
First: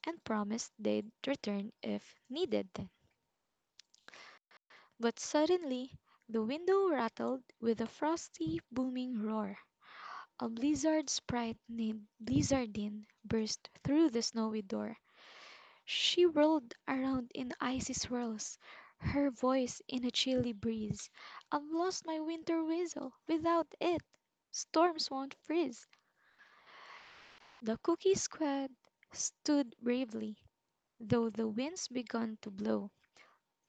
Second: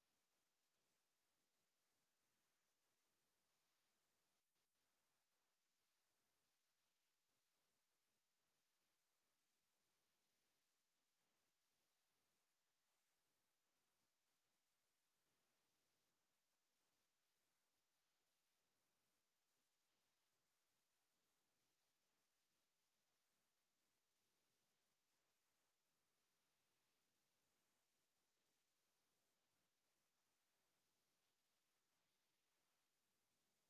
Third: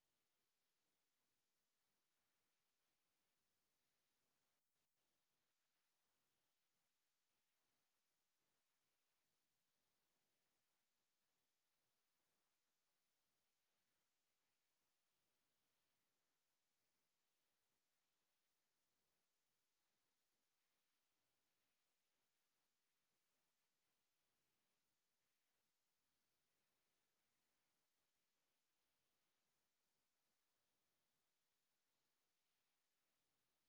A: and promised they'd return if needed then. But suddenly the window rattled with a frosty, booming roar. A blizzard sprite named Blizzardine burst through the snowy door. She whirled around in icy swirls, her voice in a chilly breeze. "I've lost my winter whistle. Without it, storms won't freeze." The cookie squad stood bravely, though the winds began to blow.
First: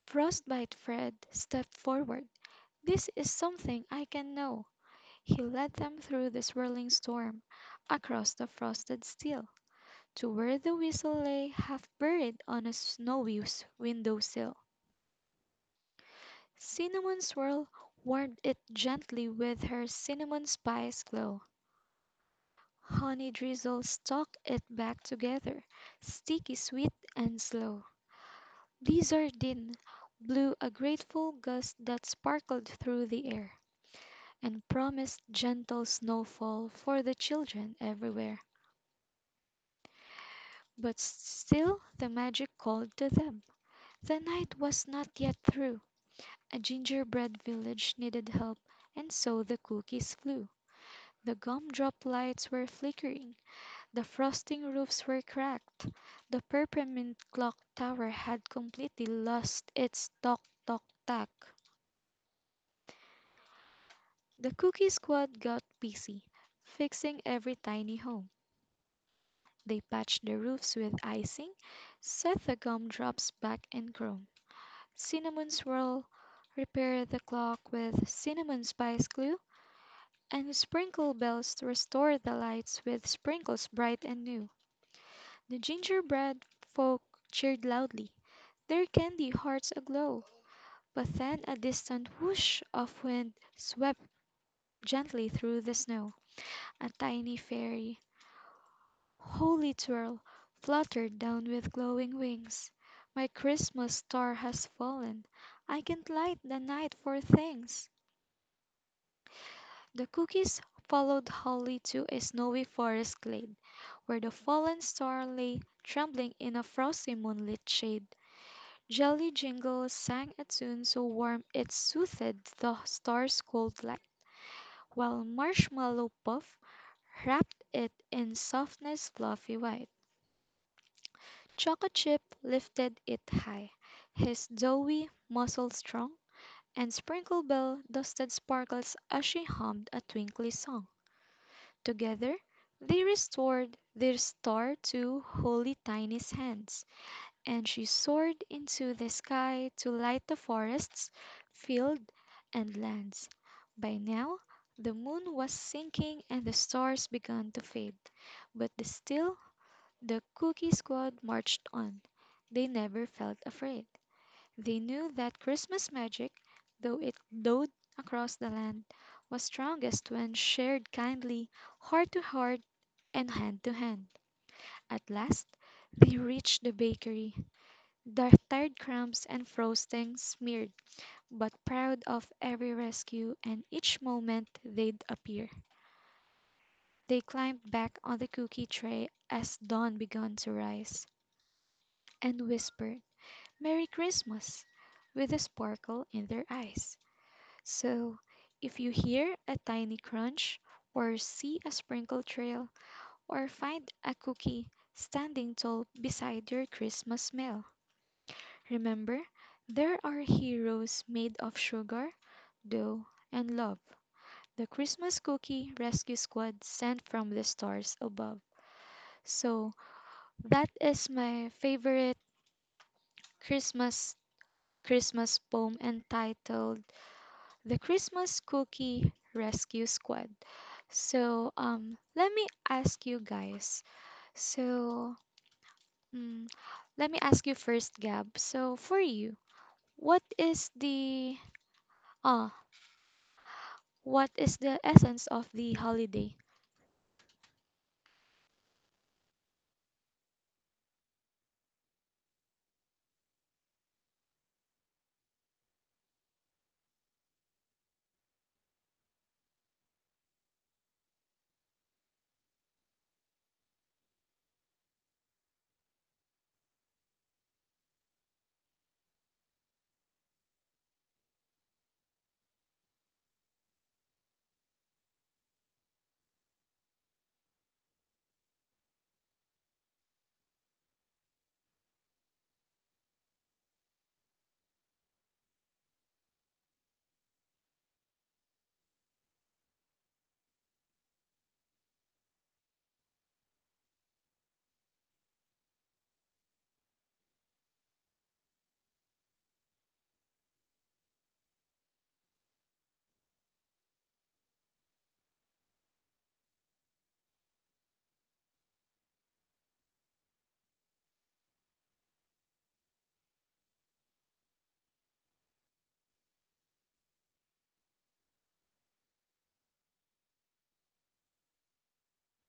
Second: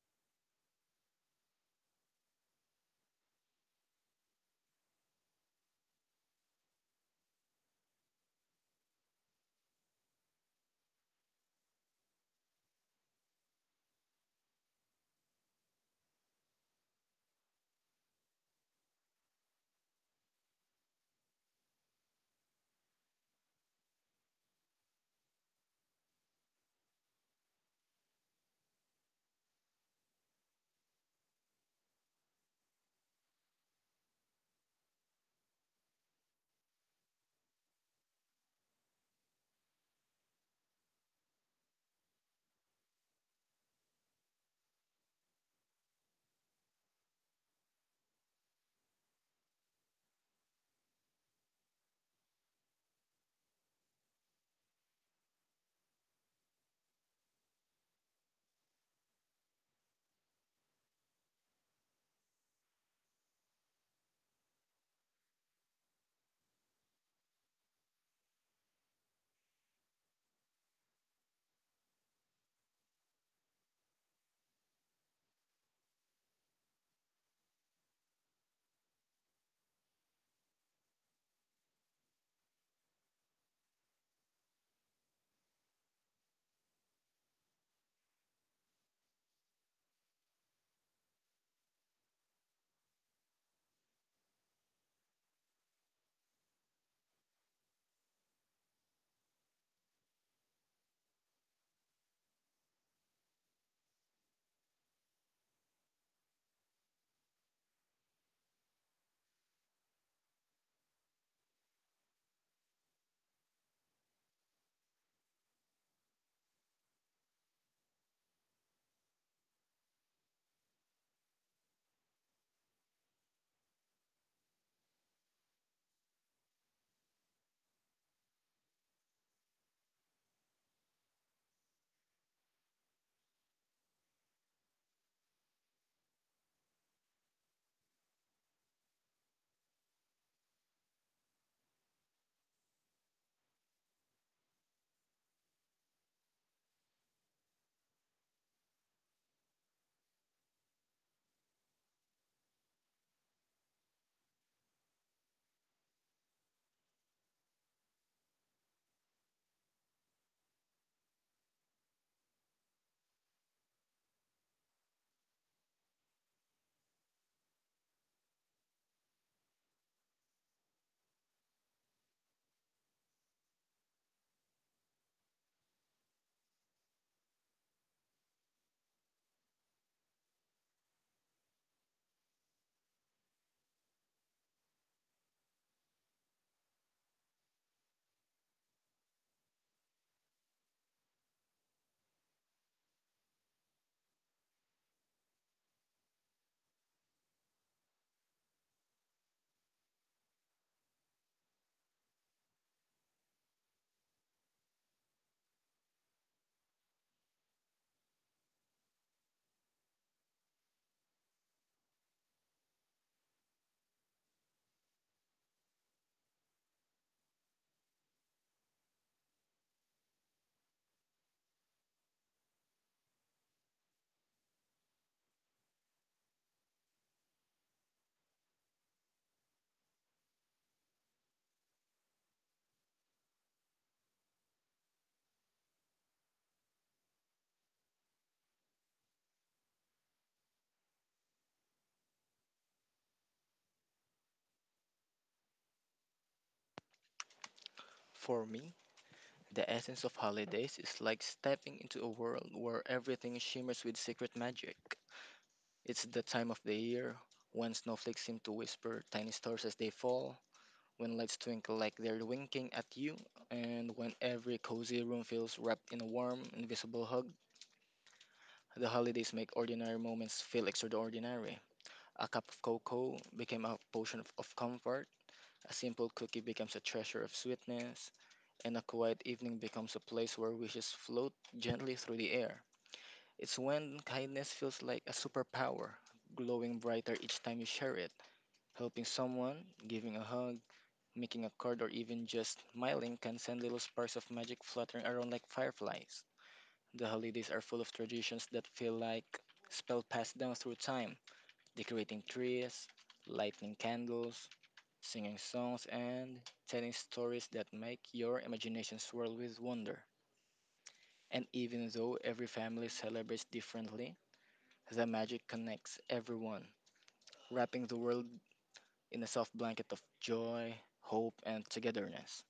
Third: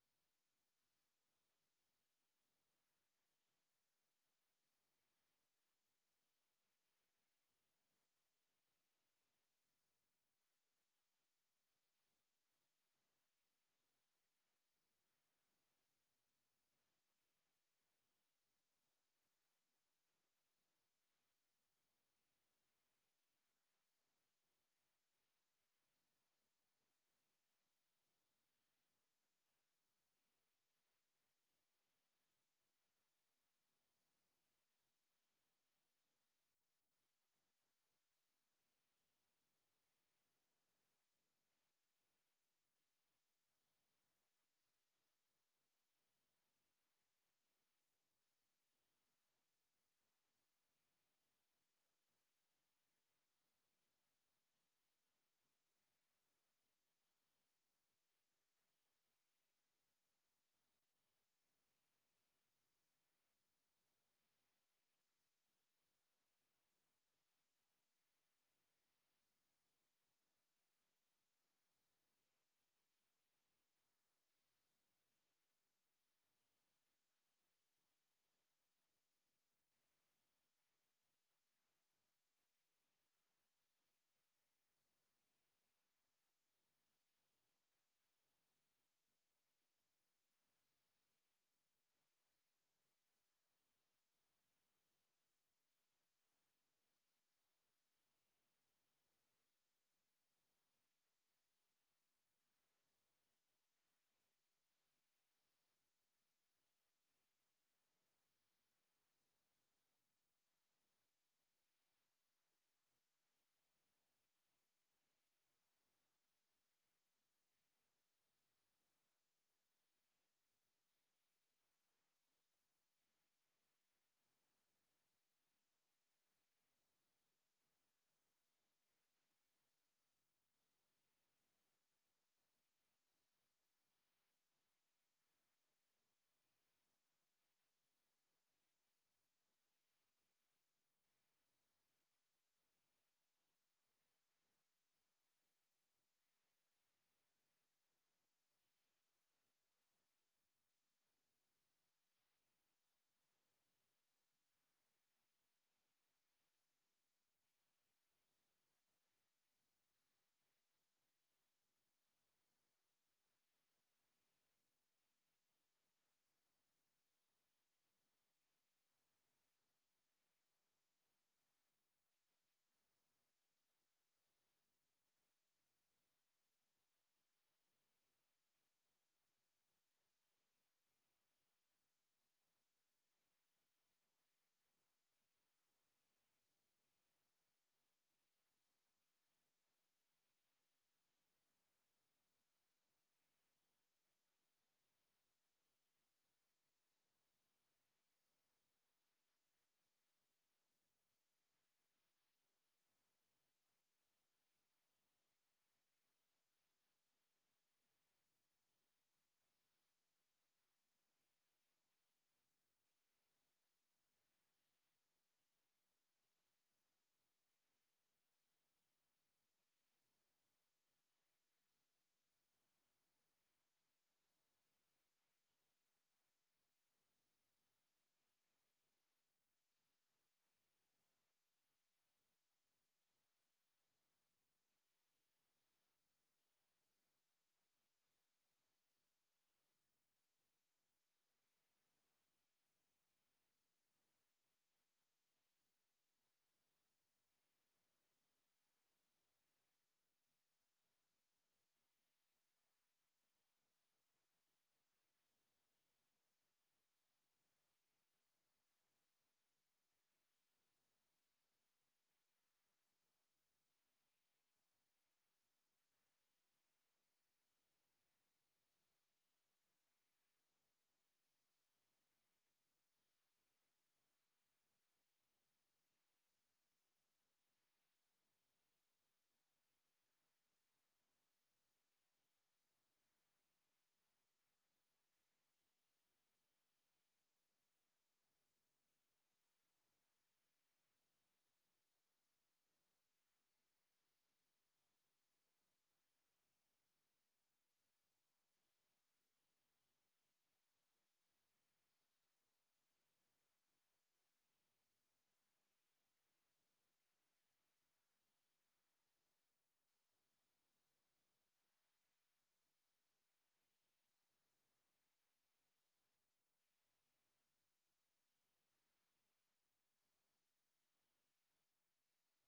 A: Frostbite Fred stepped forward. "This is something I can know." He led them through the swirling storm, across the frosted steel, to where the whistle lay half buried on a snowy window sill. Cinnamon Swirl warmed it gently with her cinnamon spice glow. Honey Drizzle stuck it back together, sticky sweet and slow. Blizzardin blew a grateful gust that sparkled through the air, and promised gentle snowfall for the children everywhere. But still the magic called to them. The night was not yet through. A gingerbread village needed help, and so the cookies flew. The gumdrop lights were flickering, the frosting roofs were cracked, the peppermint clock tower had completely lost its tock tock tack. The Cookie Squad got busy, fixing every tiny home. They patched the roofs with icing, set the gumdrops back in chrome, Cinnamon Swirl repaired the clock with cinnamon spice glue, and Sprinkle Bells restored the lights with sprinkles bright and new. The gingerbread folk cheered loudly, their candy hearts aglow. But then a distant whoosh of wind swept gently through the snow. A tiny fairy, Holy Twirl, fluttered down with glowing wings. "My Christmas star has fallen, I can light the night for things." The cookies followed Holly to a snowy forest glade, where the fallen star lay trembling in a frosty moonlit shade. Jelly Jingle sang a tune so warm it soothed the star's cold light, while Marshmallow Puff wrapped it in softness fluffy white. Chocolate Chip lifted it high, his doughy muscles strong, and Sprinkle Bell dusted Sparkles as she hummed a twinkly song. Together they restored their star to Holy Tiny's hands, and she soared into the sky to light the forests, fields, and lands. By now, the moon was sinking and the stars began to fade, but the Cookie Squad marched on. They never felt afraid. They knew that Christmas magic, though it glowed across the land, was strongest when shared kindly, heart to heart, and hand to hand. At last, they reached the bakery, their tired crumbs and frosting smeared, but proud of every rescue and each moment they'd appear. They climbed back on the cookie tray as dawn began to rise, and whispered, "Merry Christmas," with a sparkle in their eyes. So, if you hear a tiny crunch, or see a sprinkle trail, or find a cookie standing tall beside your Christmas mail, remember there are heroes made of sugar, dough, and love. The Christmas Cookie Rescue Squad sent from the stars above. So, that is my favorite Christmas Christmas poem entitled "The Christmas Cookie Rescue Squad." Let me ask you guys. So, mm, Let me ask you first, Gab. So, for you, what is the ah, what is the essence of the holiday?
B: For me, the essence of holidays is like stepping into a world where everything shimmers with secret magic. It's the time of the year when snowflakes seem to whisper tiny stars as they fall, when lights twinkle like they're winking at you, and when every cozy room feels wrapped in a warm, invisible hug. The holidays make ordinary moments feel extraordinary. A cup of cocoa became a potion of comfort, a simple cookie becomes a treasure of sweetness, and a quiet evening becomes a place where wishes float gently through the air. It's when kindness feels like a superpower, glowing brighter each time you share it. Helping someone, giving a hug, making a card, or even just smiling can send little sparks of magic fluttering around like fireflies. The holidays are full of traditions that feel like spell passed down through time, decorating trees, lighting candles, singing songs, and telling stories that make your imagination swirl with wonder. And even though every family celebrates differently, the magic connects everyone, wrapping the world in a soft blanket of joy, hope, and togetherness.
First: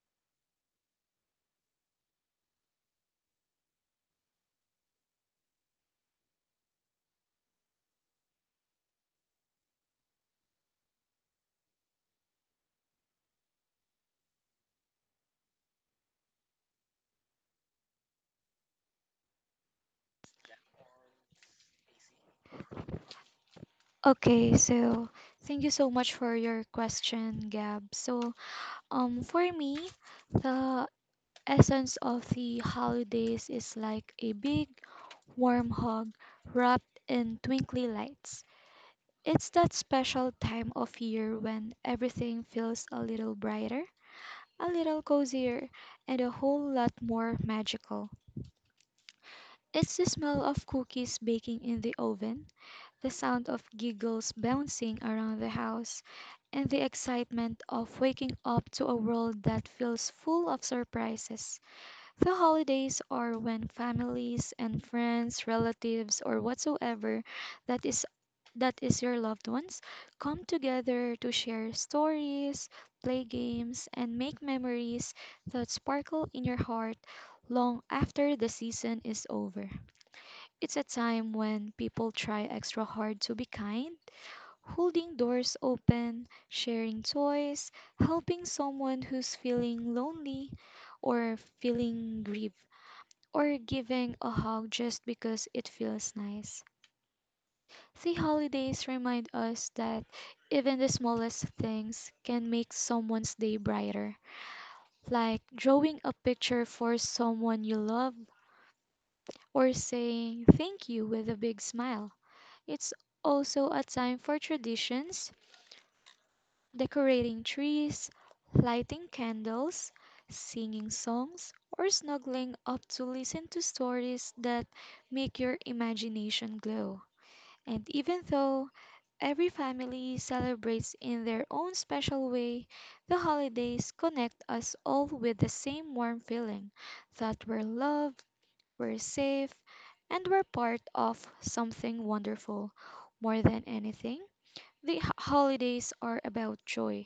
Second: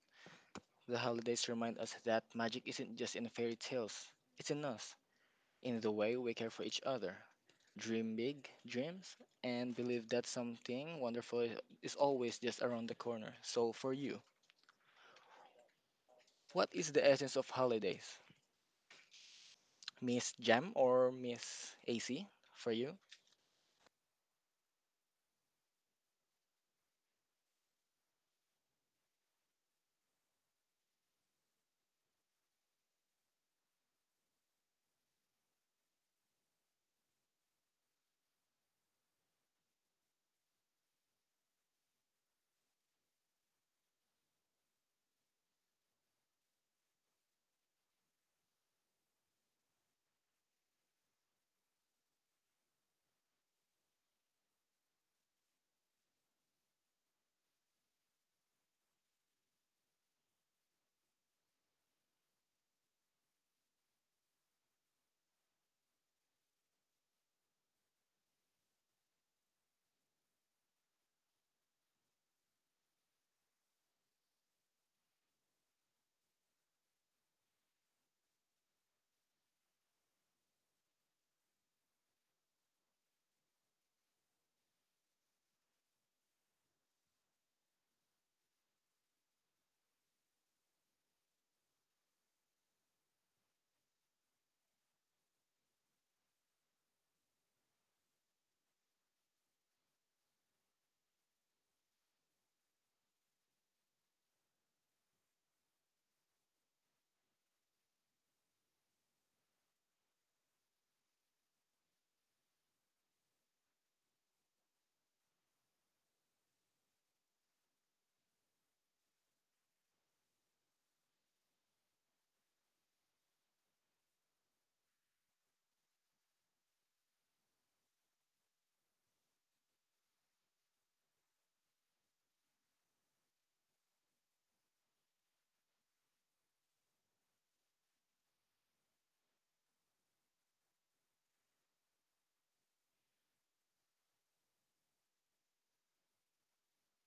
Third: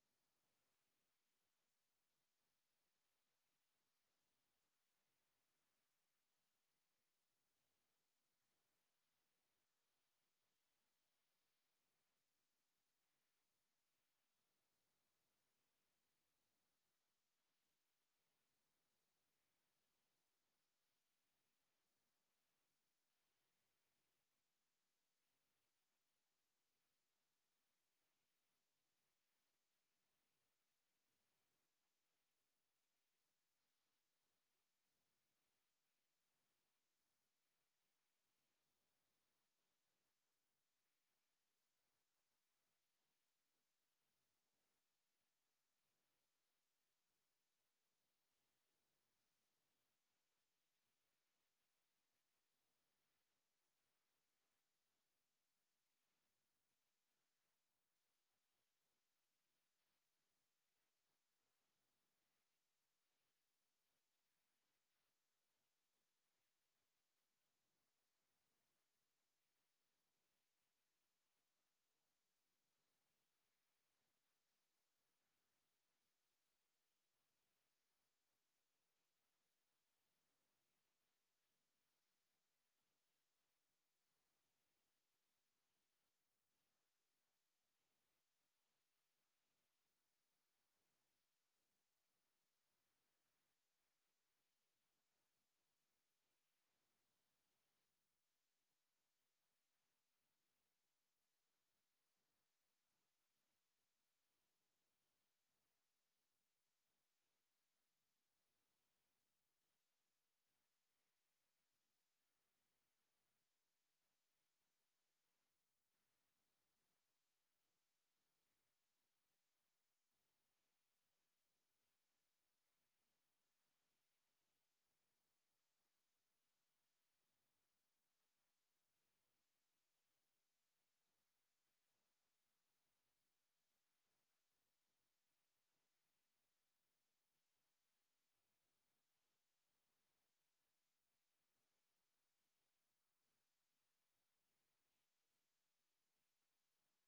B: The holidays remind us that magic isn't just in fairy tales, it's in us, in the way we care for each other. Dream big dreams and believe that something wonderful is always just around the corner. So, for you, what is the essence of holidays? Miss Jam or Miss AC for you?
A: Okay, so thank you so much for your question, Gab. So, for me, the essence of the holidays is like a big warm hug wrapped in twinkly lights. It's that special time of year when everything feels a little brighter, a little cozier, and a whole lot more magical. It's the smell of cookies baking in the oven, the sound of giggles bouncing around the house, and the excitement of waking up to a world that feels full of surprises. The holidays are when families and friends, relatives, or whatsoever that is that is your loved ones come together to share stories, play games, and make memories that sparkle in your heart long after the season is over. It's a time when people try extra hard to be kind, holding doors open, sharing toys, helping someone who's feeling lonely or feeling grief or giving a hug just because it feels nice. The holidays remind us that even the smallest things can make someone's day brighter, like drawing a picture for someone you love or saying thank you with a big smile. It's also a time for traditions, decorating trees, lighting candles, singing songs, or snuggling up to listen to stories that make your imagination glow. And even though every family celebrates in their own special way, the holidays connect us all with the same warm feeling that we're loved, we're safe, and we're part of something wonderful. More than anything, the holidays are about joy.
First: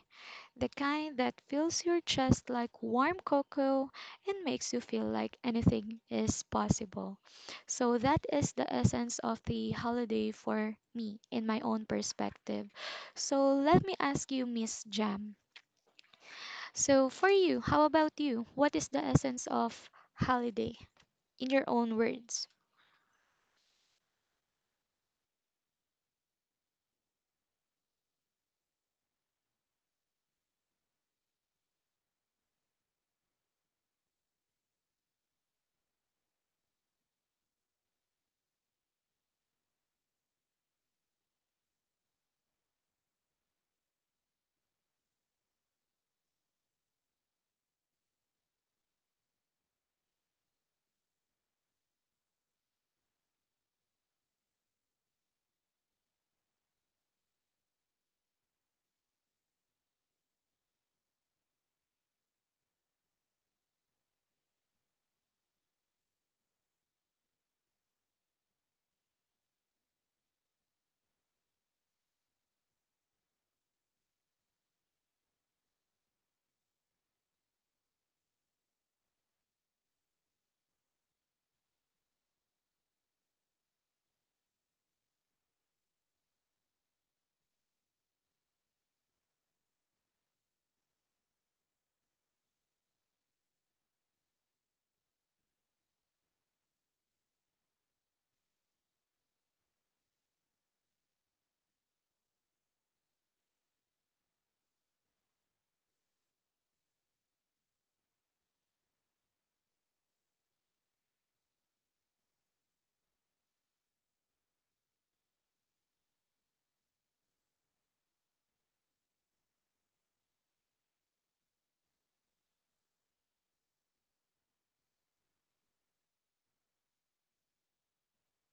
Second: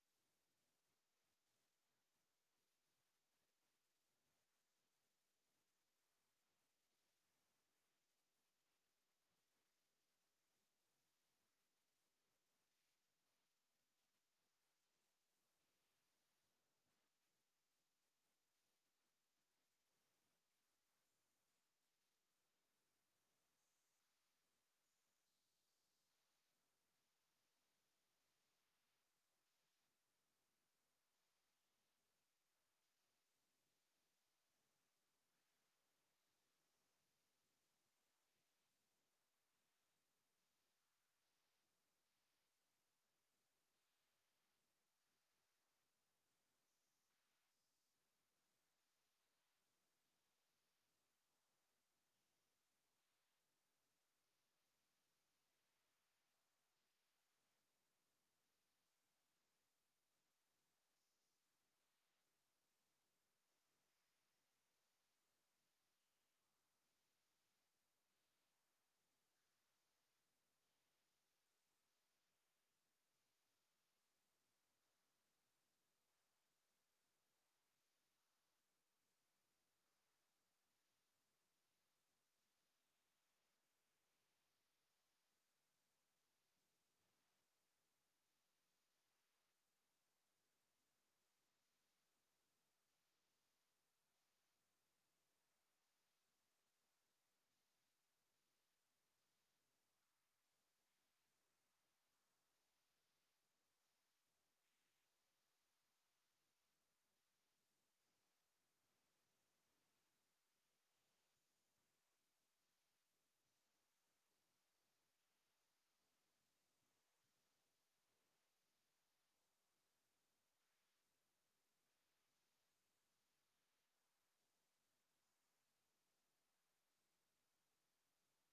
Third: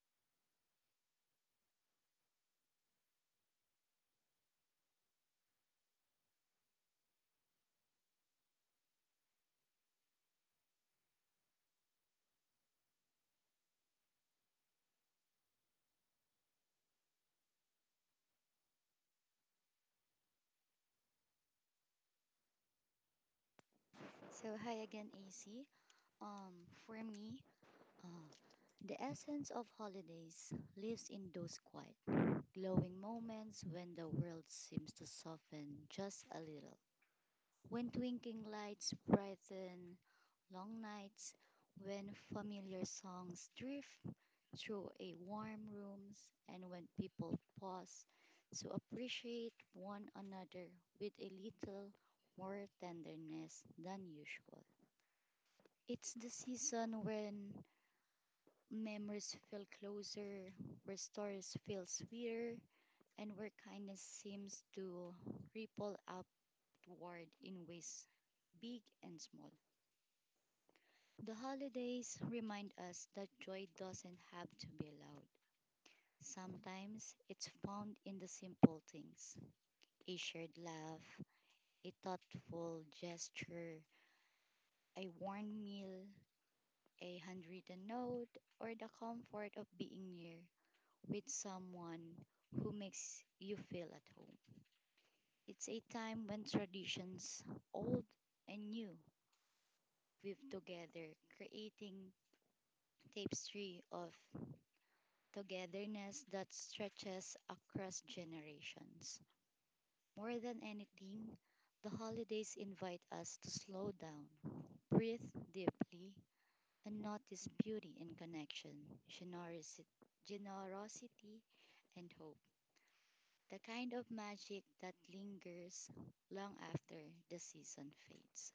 A: The kind that fills your chest like warm cocoa and makes you feel like anything is possible. So that is the essence of the holiday for me in my own perspective. So let me ask you, Miss Jam. So for you, how about you? What is the essence of holiday in your own words?
C: So, hi again, AC. Um, for me, uh, the essence of holidays lives in those quiet, glowing moments when the world seems to soften just a little. When twinkling lights brighten long nights, when familiar songs drift through a warm rooms, and when people pause to appreciate one another with a little more tenderness than usual. It's the season when memories feel closer, where stories feel sweeter, and where kindness seems to ripple upward in ways big and small. The holidays remind us that joy doesn't have to be loud. Sometimes it's found in the simple things: a shared laugh, a thoughtful gesture, a warm meal, a handwritten note, or the comfort of being near with someone who makes you feel at home. It's a time when traditions, old and new, weave together, creating tapestry of togetherness that stretches across generations. More than anything, the holidays invite us to slow down, breathe deeply, and notice beauty in connection, generosi- generosity, and hope. The kind of magic that lingers long after the season fades.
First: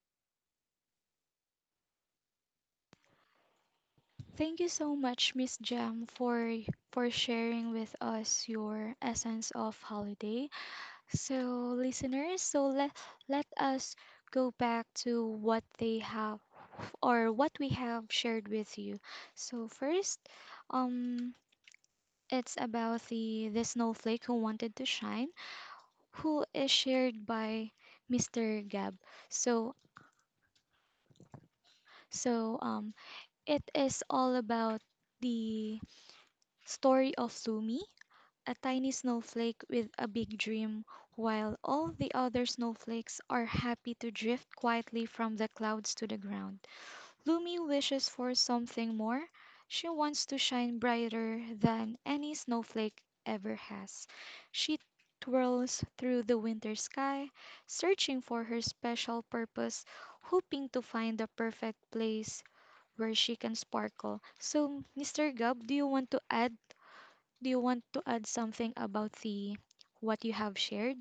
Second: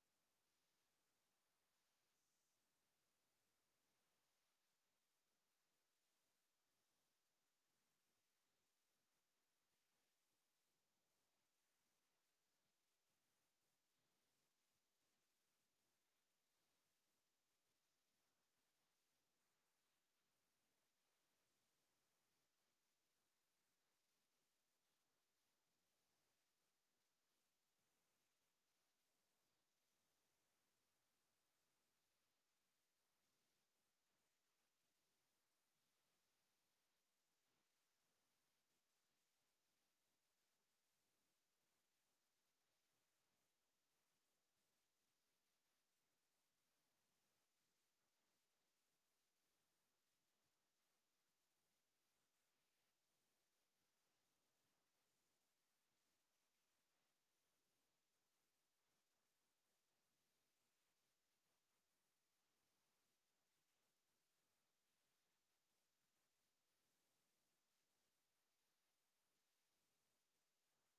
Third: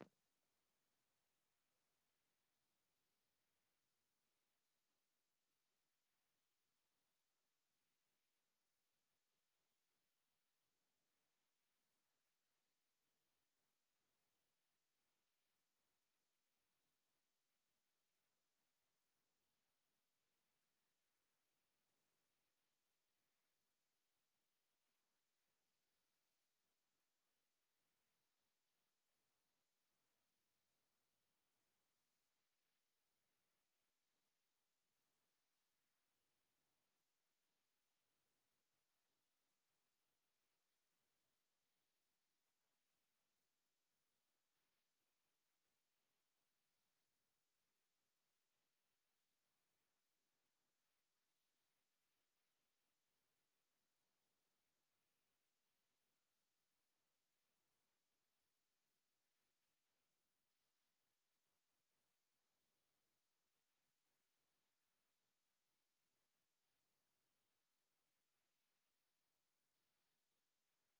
A: Thank you so much, Miss Jam, for sharing with us your essence of holiday. So, listeners, so let us go back to what they have or what we have shared with you. So first, um, it's about the snowflake who wanted to shine, who is shared by Mr. Gab. So so, it is all about the story of Lumi, a tiny snowflake with a big dream, while all the other snowflakes are happy to drift quietly from the clouds to the ground. Lumi wishes for something more. She wants to shine brighter than any snowflake ever has. She twirls through the winter sky, searching for her special purpose, hoping to find the perfect place where she can sparkle. So, Mr. Gubb, do you want to add something about the what you have shared?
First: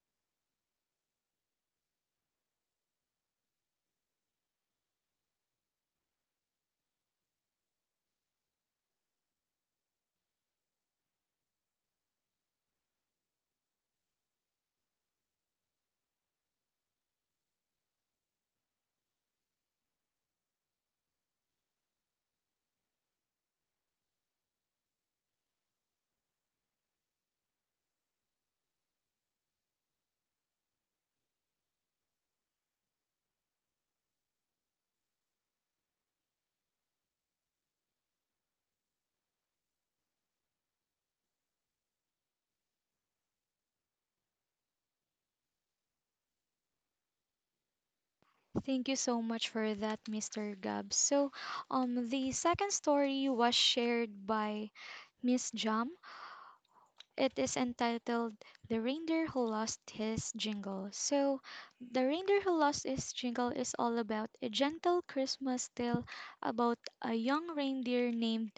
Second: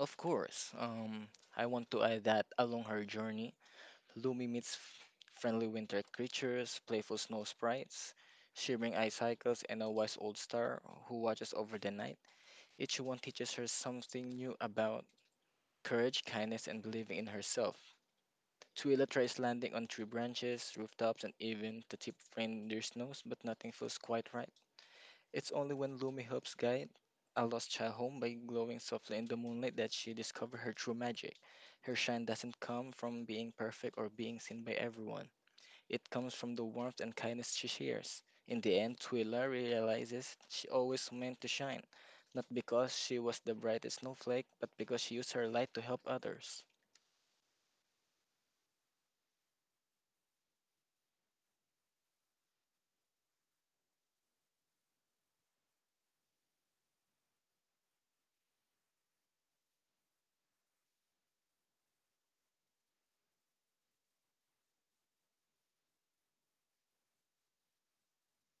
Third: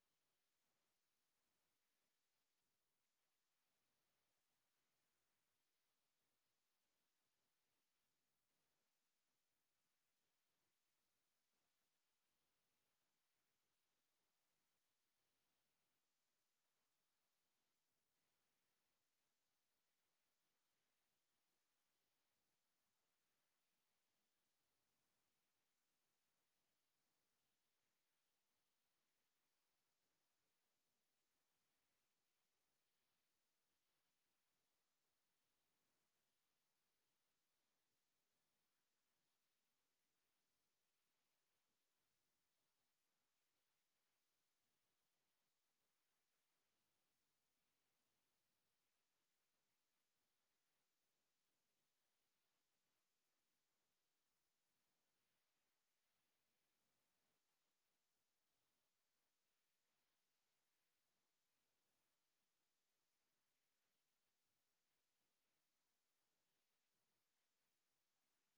B: Of course. I want to add that along her journey, Lumi meets friendly winter creatures, playful snow sprites, shimmering ice cycles, and a wise old star who watches over the night. Each one teaches her something new about courage, kindness, and believing in herself. Twila tries landing on tree branches, rooftops, and even to tip reindeer's nose, but nothing feels quite right. It's only when Lumi helps guide a lost child home by glowing softly in the moonlight that she discovers her true magic. Her shine doesn't come from being perfect or being seen by everyone. It comes from the warmth and kindness she shares. In the end, Twila realizes she always meant to shine, not because she was the brightest snowflake, but because she used her light to help others.
A: Thank you so much for that, Mr. Gab. So, the second story was shared by Miss Jam. It is entitled "The Reindeer Who Lost His Jingle." So, "The Reindeer Who Lost His Jingle" is all about a gentle Christmas tale about a young reindeer named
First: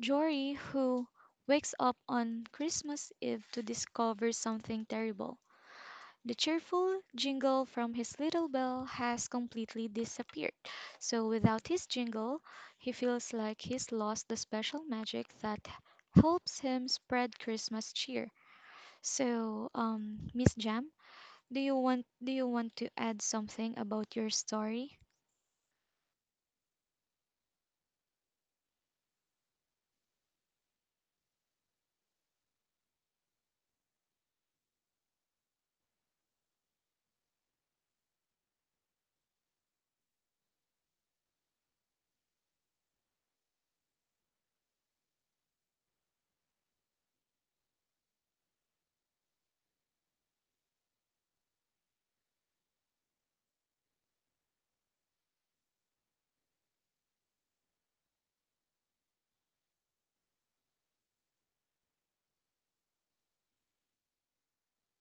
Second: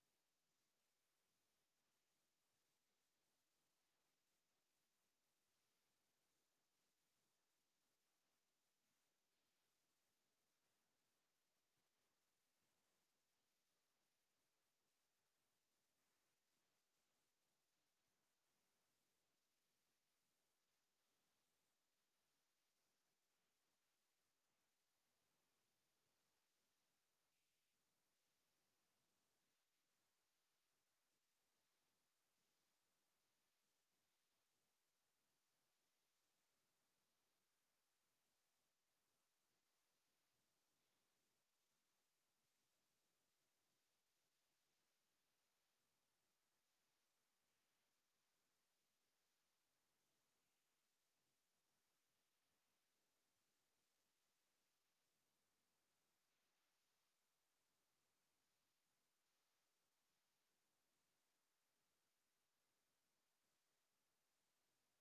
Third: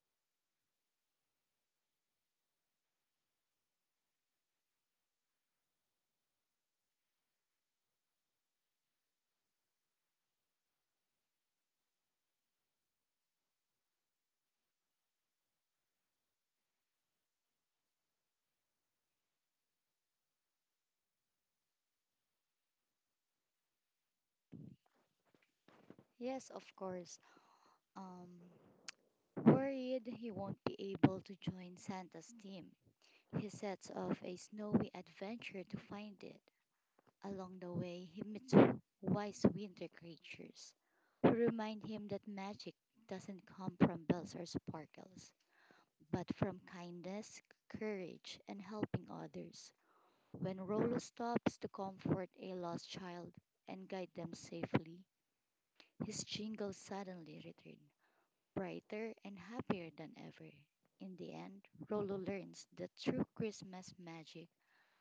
A: Jory who wakes up on Christmas Eve to discover something terrible. The cheerful jingle from his little bell has completely disappeared, so without his jingle, he feels like he's lost the special magic that helps him spread Christmas cheer. So, Miss Jam, do you want to add something about your story?
C: Yes, of course. Um, Worried he won't be able to join Santa's team, he sets off a snowy adventure to find it. Along the way, he meets wise winter creatures who remind him that magic doesn't come from bells or sparkles, but from kindness, courage, and helping others. When Rollo stops to comfort a lost child and guide them safely, his jingle suddenly returns, brighter and happier than ever. In the end, Rollo learns that true Christmas magic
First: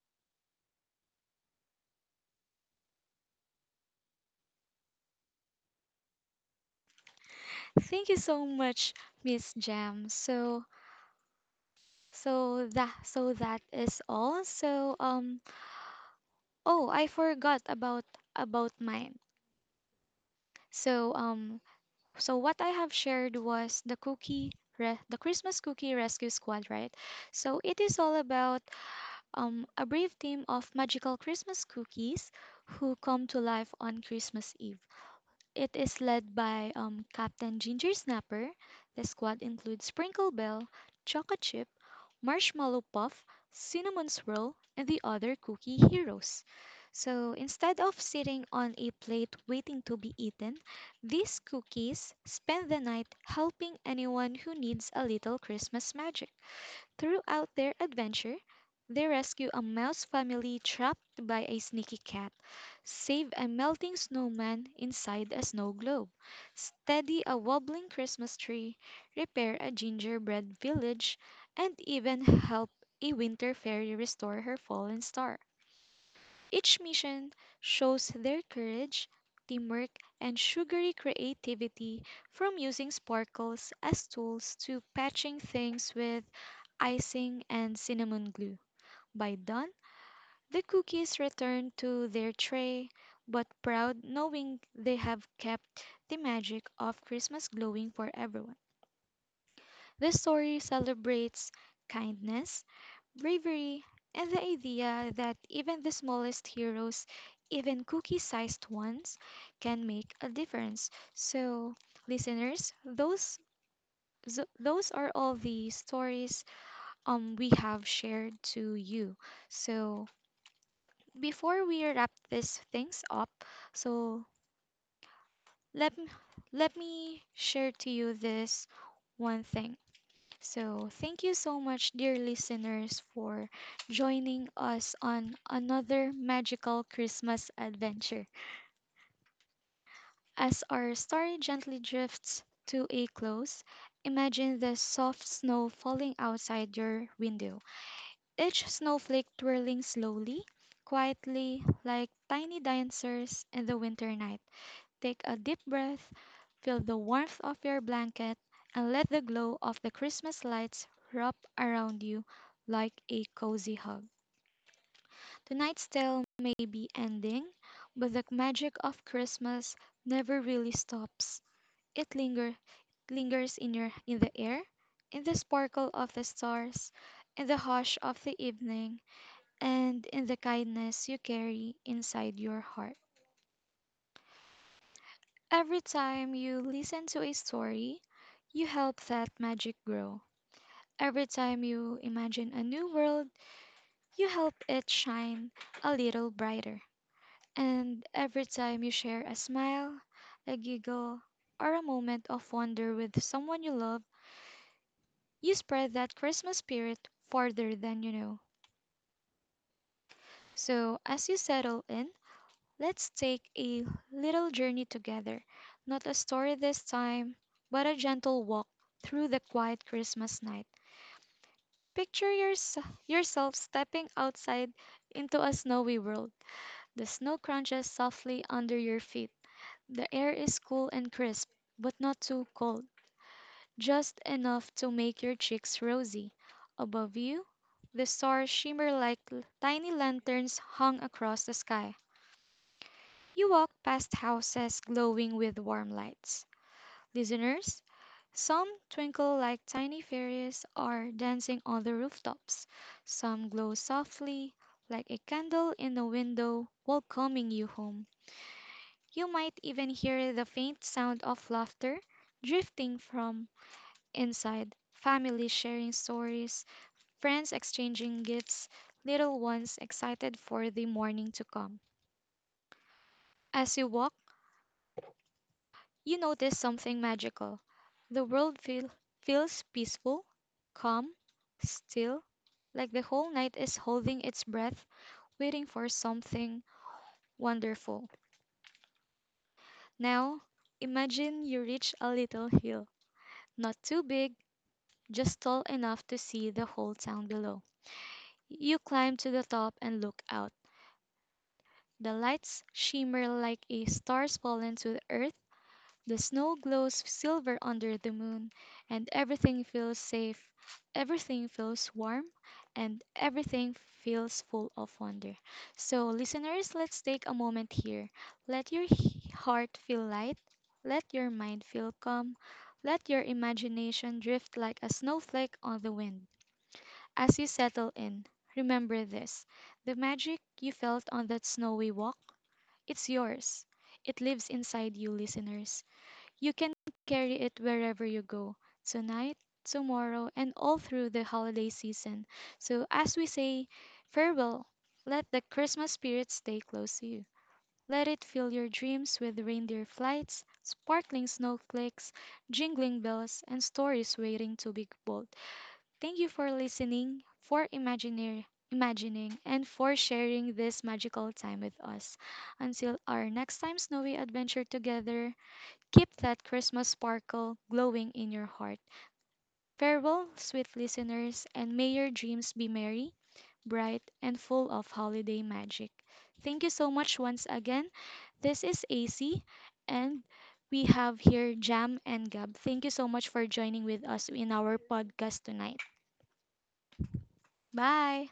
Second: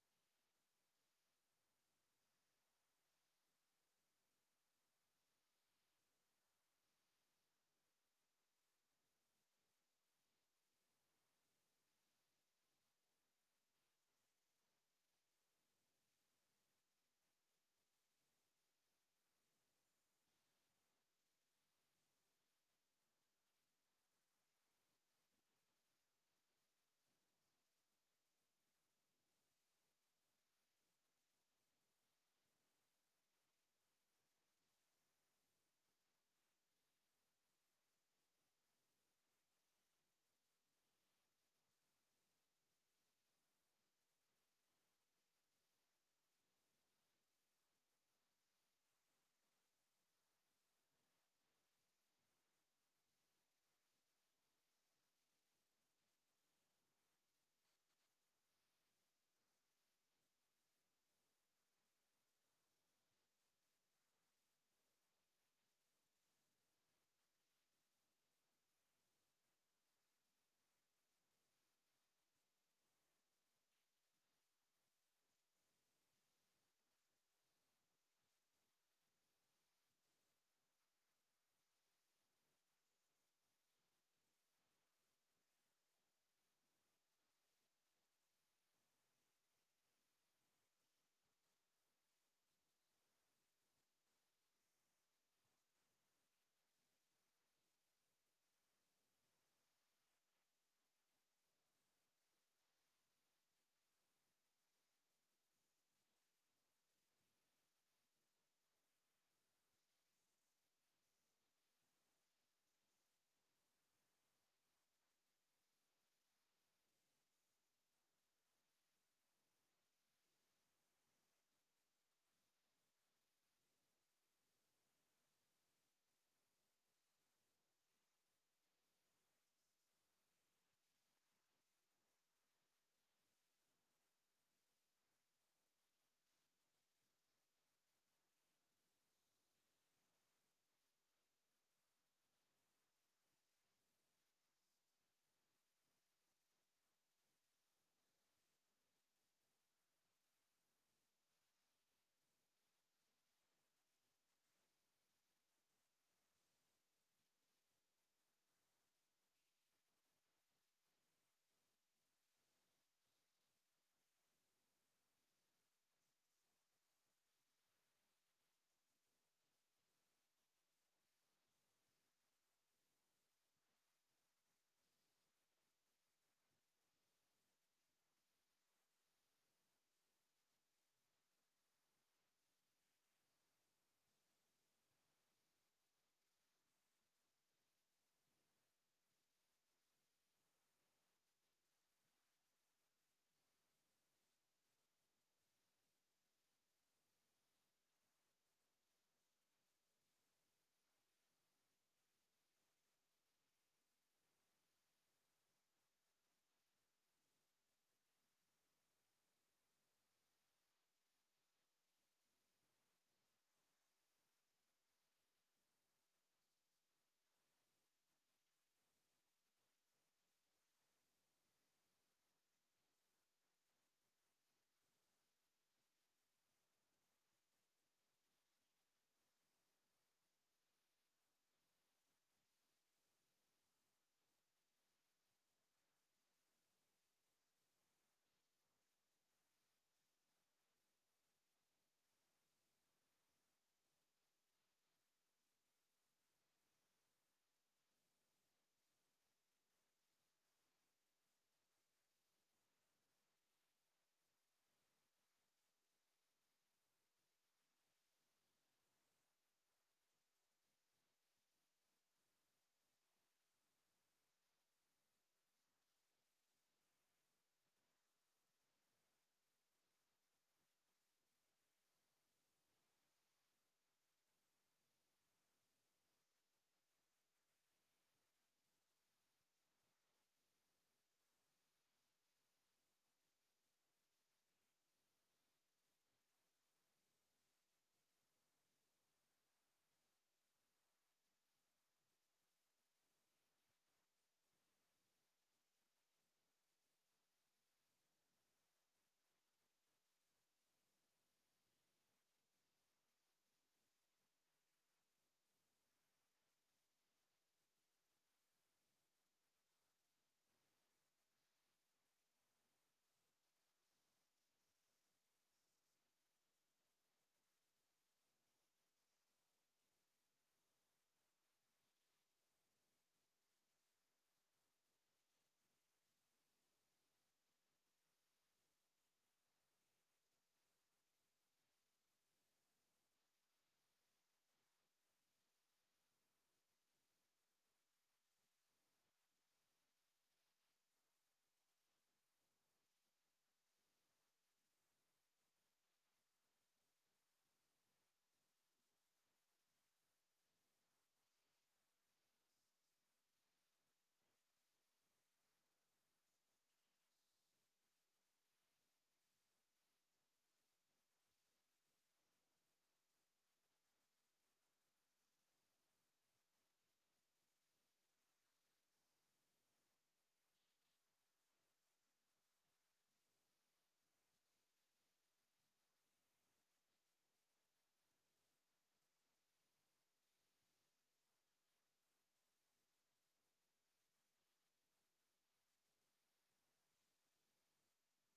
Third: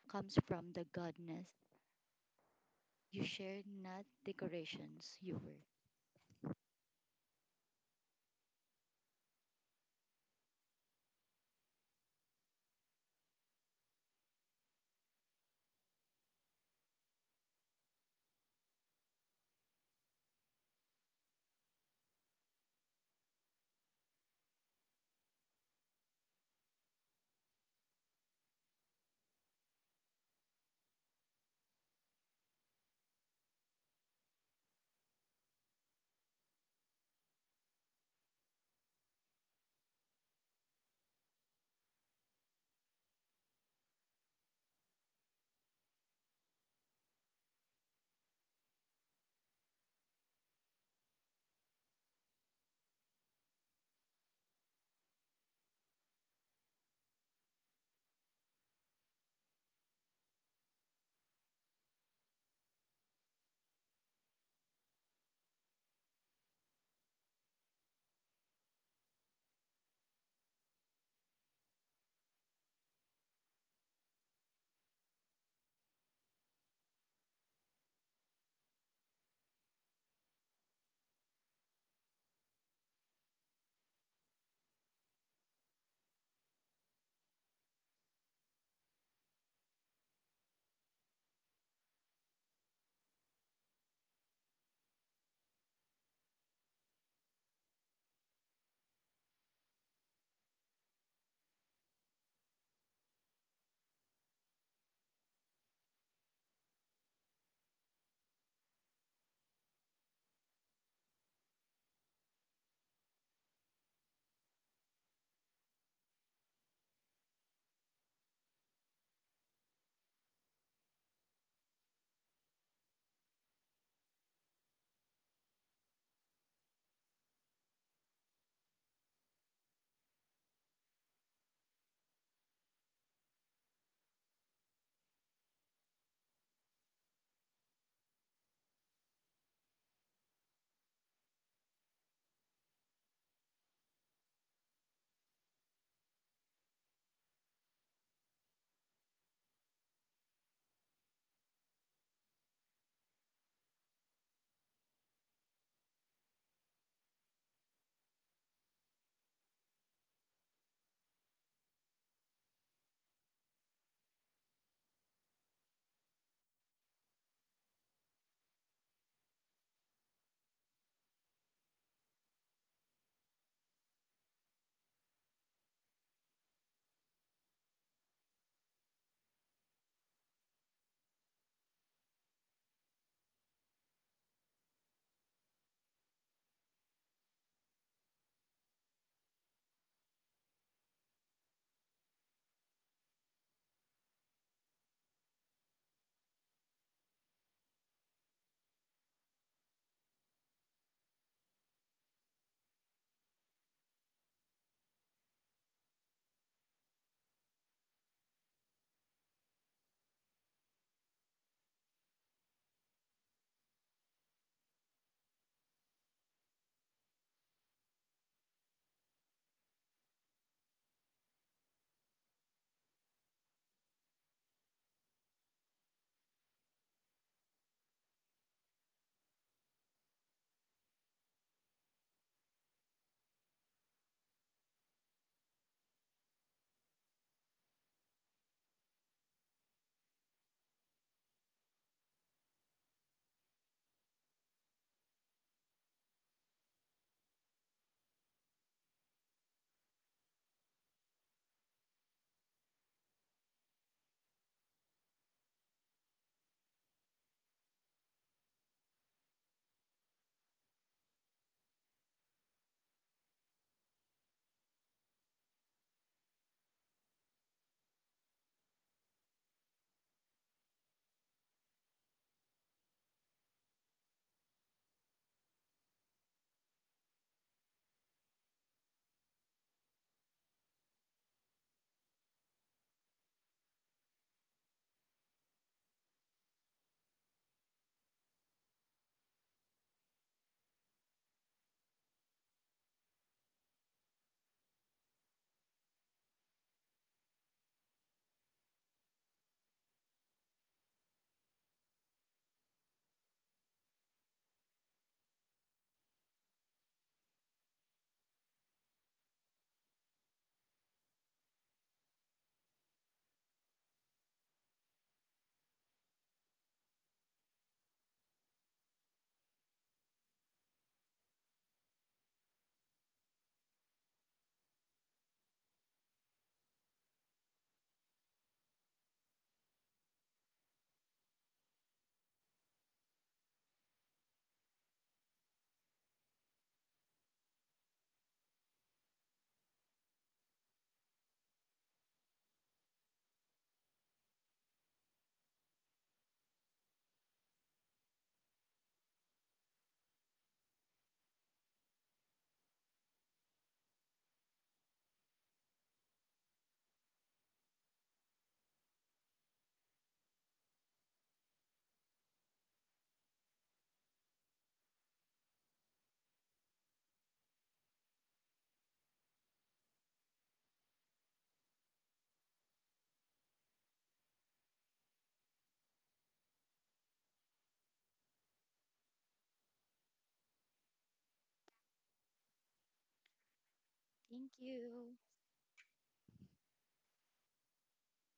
C: comes from the goodness you share, not decorations you wear.
A: Thank you so much, Miss Jam. So that is all. Oh, I forgot about mine. So, um, So what I have shared was the Christmas Cookie Rescue Squad, right? So it is all about a brave team of magical Christmas cookies who come to life on Christmas Eve. It is led by Captain Ginger Snapper. The squad includes Sprinkle Bell, Choco Chip, Marshmallow Puff, Cinnamon Swirl, and the other cookie heroes. So instead of sitting on a plate waiting to be eaten, these cookies spend the night helping anyone who needs a little Christmas magic. Throughout their adventure, they rescue a mouse family trapped by a sneaky cat, save a melting snowman inside a snow globe, steady a wobbling Christmas tree, repair a gingerbread village, and even help a winter fairy restore her fallen star. Each mission shows their courage, teamwork, and sugary creativity from using sparkles as tools to patching things with icing and cinnamon glue. By dawn, the cookies return to their tray, but proud knowing they have kept the magic of Christmas glowing for everyone. This story celebrates kindness, bravery, and the idea that even the smallest heroes, even cookie sized ones, can make a difference. So, listeners, those are all the stories we have shared to you. So, before we wrap these things up, so let m- let me share to you this one thing. So, thank you so much, dear listeners, for joining us on another magical Christmas adventure. As our story gently drifts to a close, imagine the soft snow falling outside your window, each snowflake twirling slowly, quietly, like tiny dancers in the winter night. Take a deep breath, feel the warmth of your blanket, and let the glow of the Christmas lights wrap around you like a cozy hug. Tonight's tale may be ending, but the magic of Christmas never really stops. It lingers, in the air, in the sparkle of the stars, in the hush of the evening, and in the kindness you carry inside your heart. Every time you listen to a story, you help that magic grow. Every time you imagine a new world, you help it shine a little brighter. And every time you share a smile, a giggle, or a moment of wonder with someone you love, you spread that Christmas spirit farther than you know. So, as you settle in, let's take a little journey together. Not a story this time, but a gentle walk through the quiet Christmas night. Picture yourself stepping outside into a snowy world. The snow crunches softly under your feet. The air is cool and crisp, but not too cold, just enough to make your cheeks rosy. Above you, the stars shimmer like tiny lanterns hung across the sky. You walk past houses glowing with warm lights. Listeners, some twinkle like tiny fairies or dancing on the rooftops. Some glow softly like a candle in a window welcoming you home. You might even hear the faint sound of laughter drifting from inside. Families sharing stories, friends exchanging gifts, little ones excited for the morning to come. As you walk, you notice something magical. The feels peaceful, calm, still, like the whole night is holding its breath, waiting for something wonderful. Now, imagine you reach a little hill, not too big, just tall enough to see the whole town below. You climb to the top and look out. The lights shimmer like a stars fallen to the earth. The snow glows silver under the moon, and everything feels safe, everything feels warm, and everything feels full of wonder. So, listeners, let's take a moment here. Let your heart feel light, let your mind feel calm, let your imagination drift like a snowflake on the wind. As you settle in, remember this: the magic you felt on that snowy walk, it's yours. It lives inside you, listeners. You can carry it wherever you go, tonight, tomorrow, and all through the holiday season. So, as we say farewell, let the Christmas spirit stay close to you. Let it fill your dreams with reindeer flights, sparkling snowflakes, jingling bells, and stories waiting to be told. Thank you for listening, for imagining, and for sharing this magical time with us. Until our next time, snowy adventure together, keep that Christmas sparkle glowing in your heart. Farewell, sweet listeners, and may your dreams be merry, bright, and full of holiday magic. Thank you so much once again. This is AC, and we have here Jam and Gab. Thank you so much for joining with us
C: Thank
A: in our
C: you.
A: podcast tonight. Bye.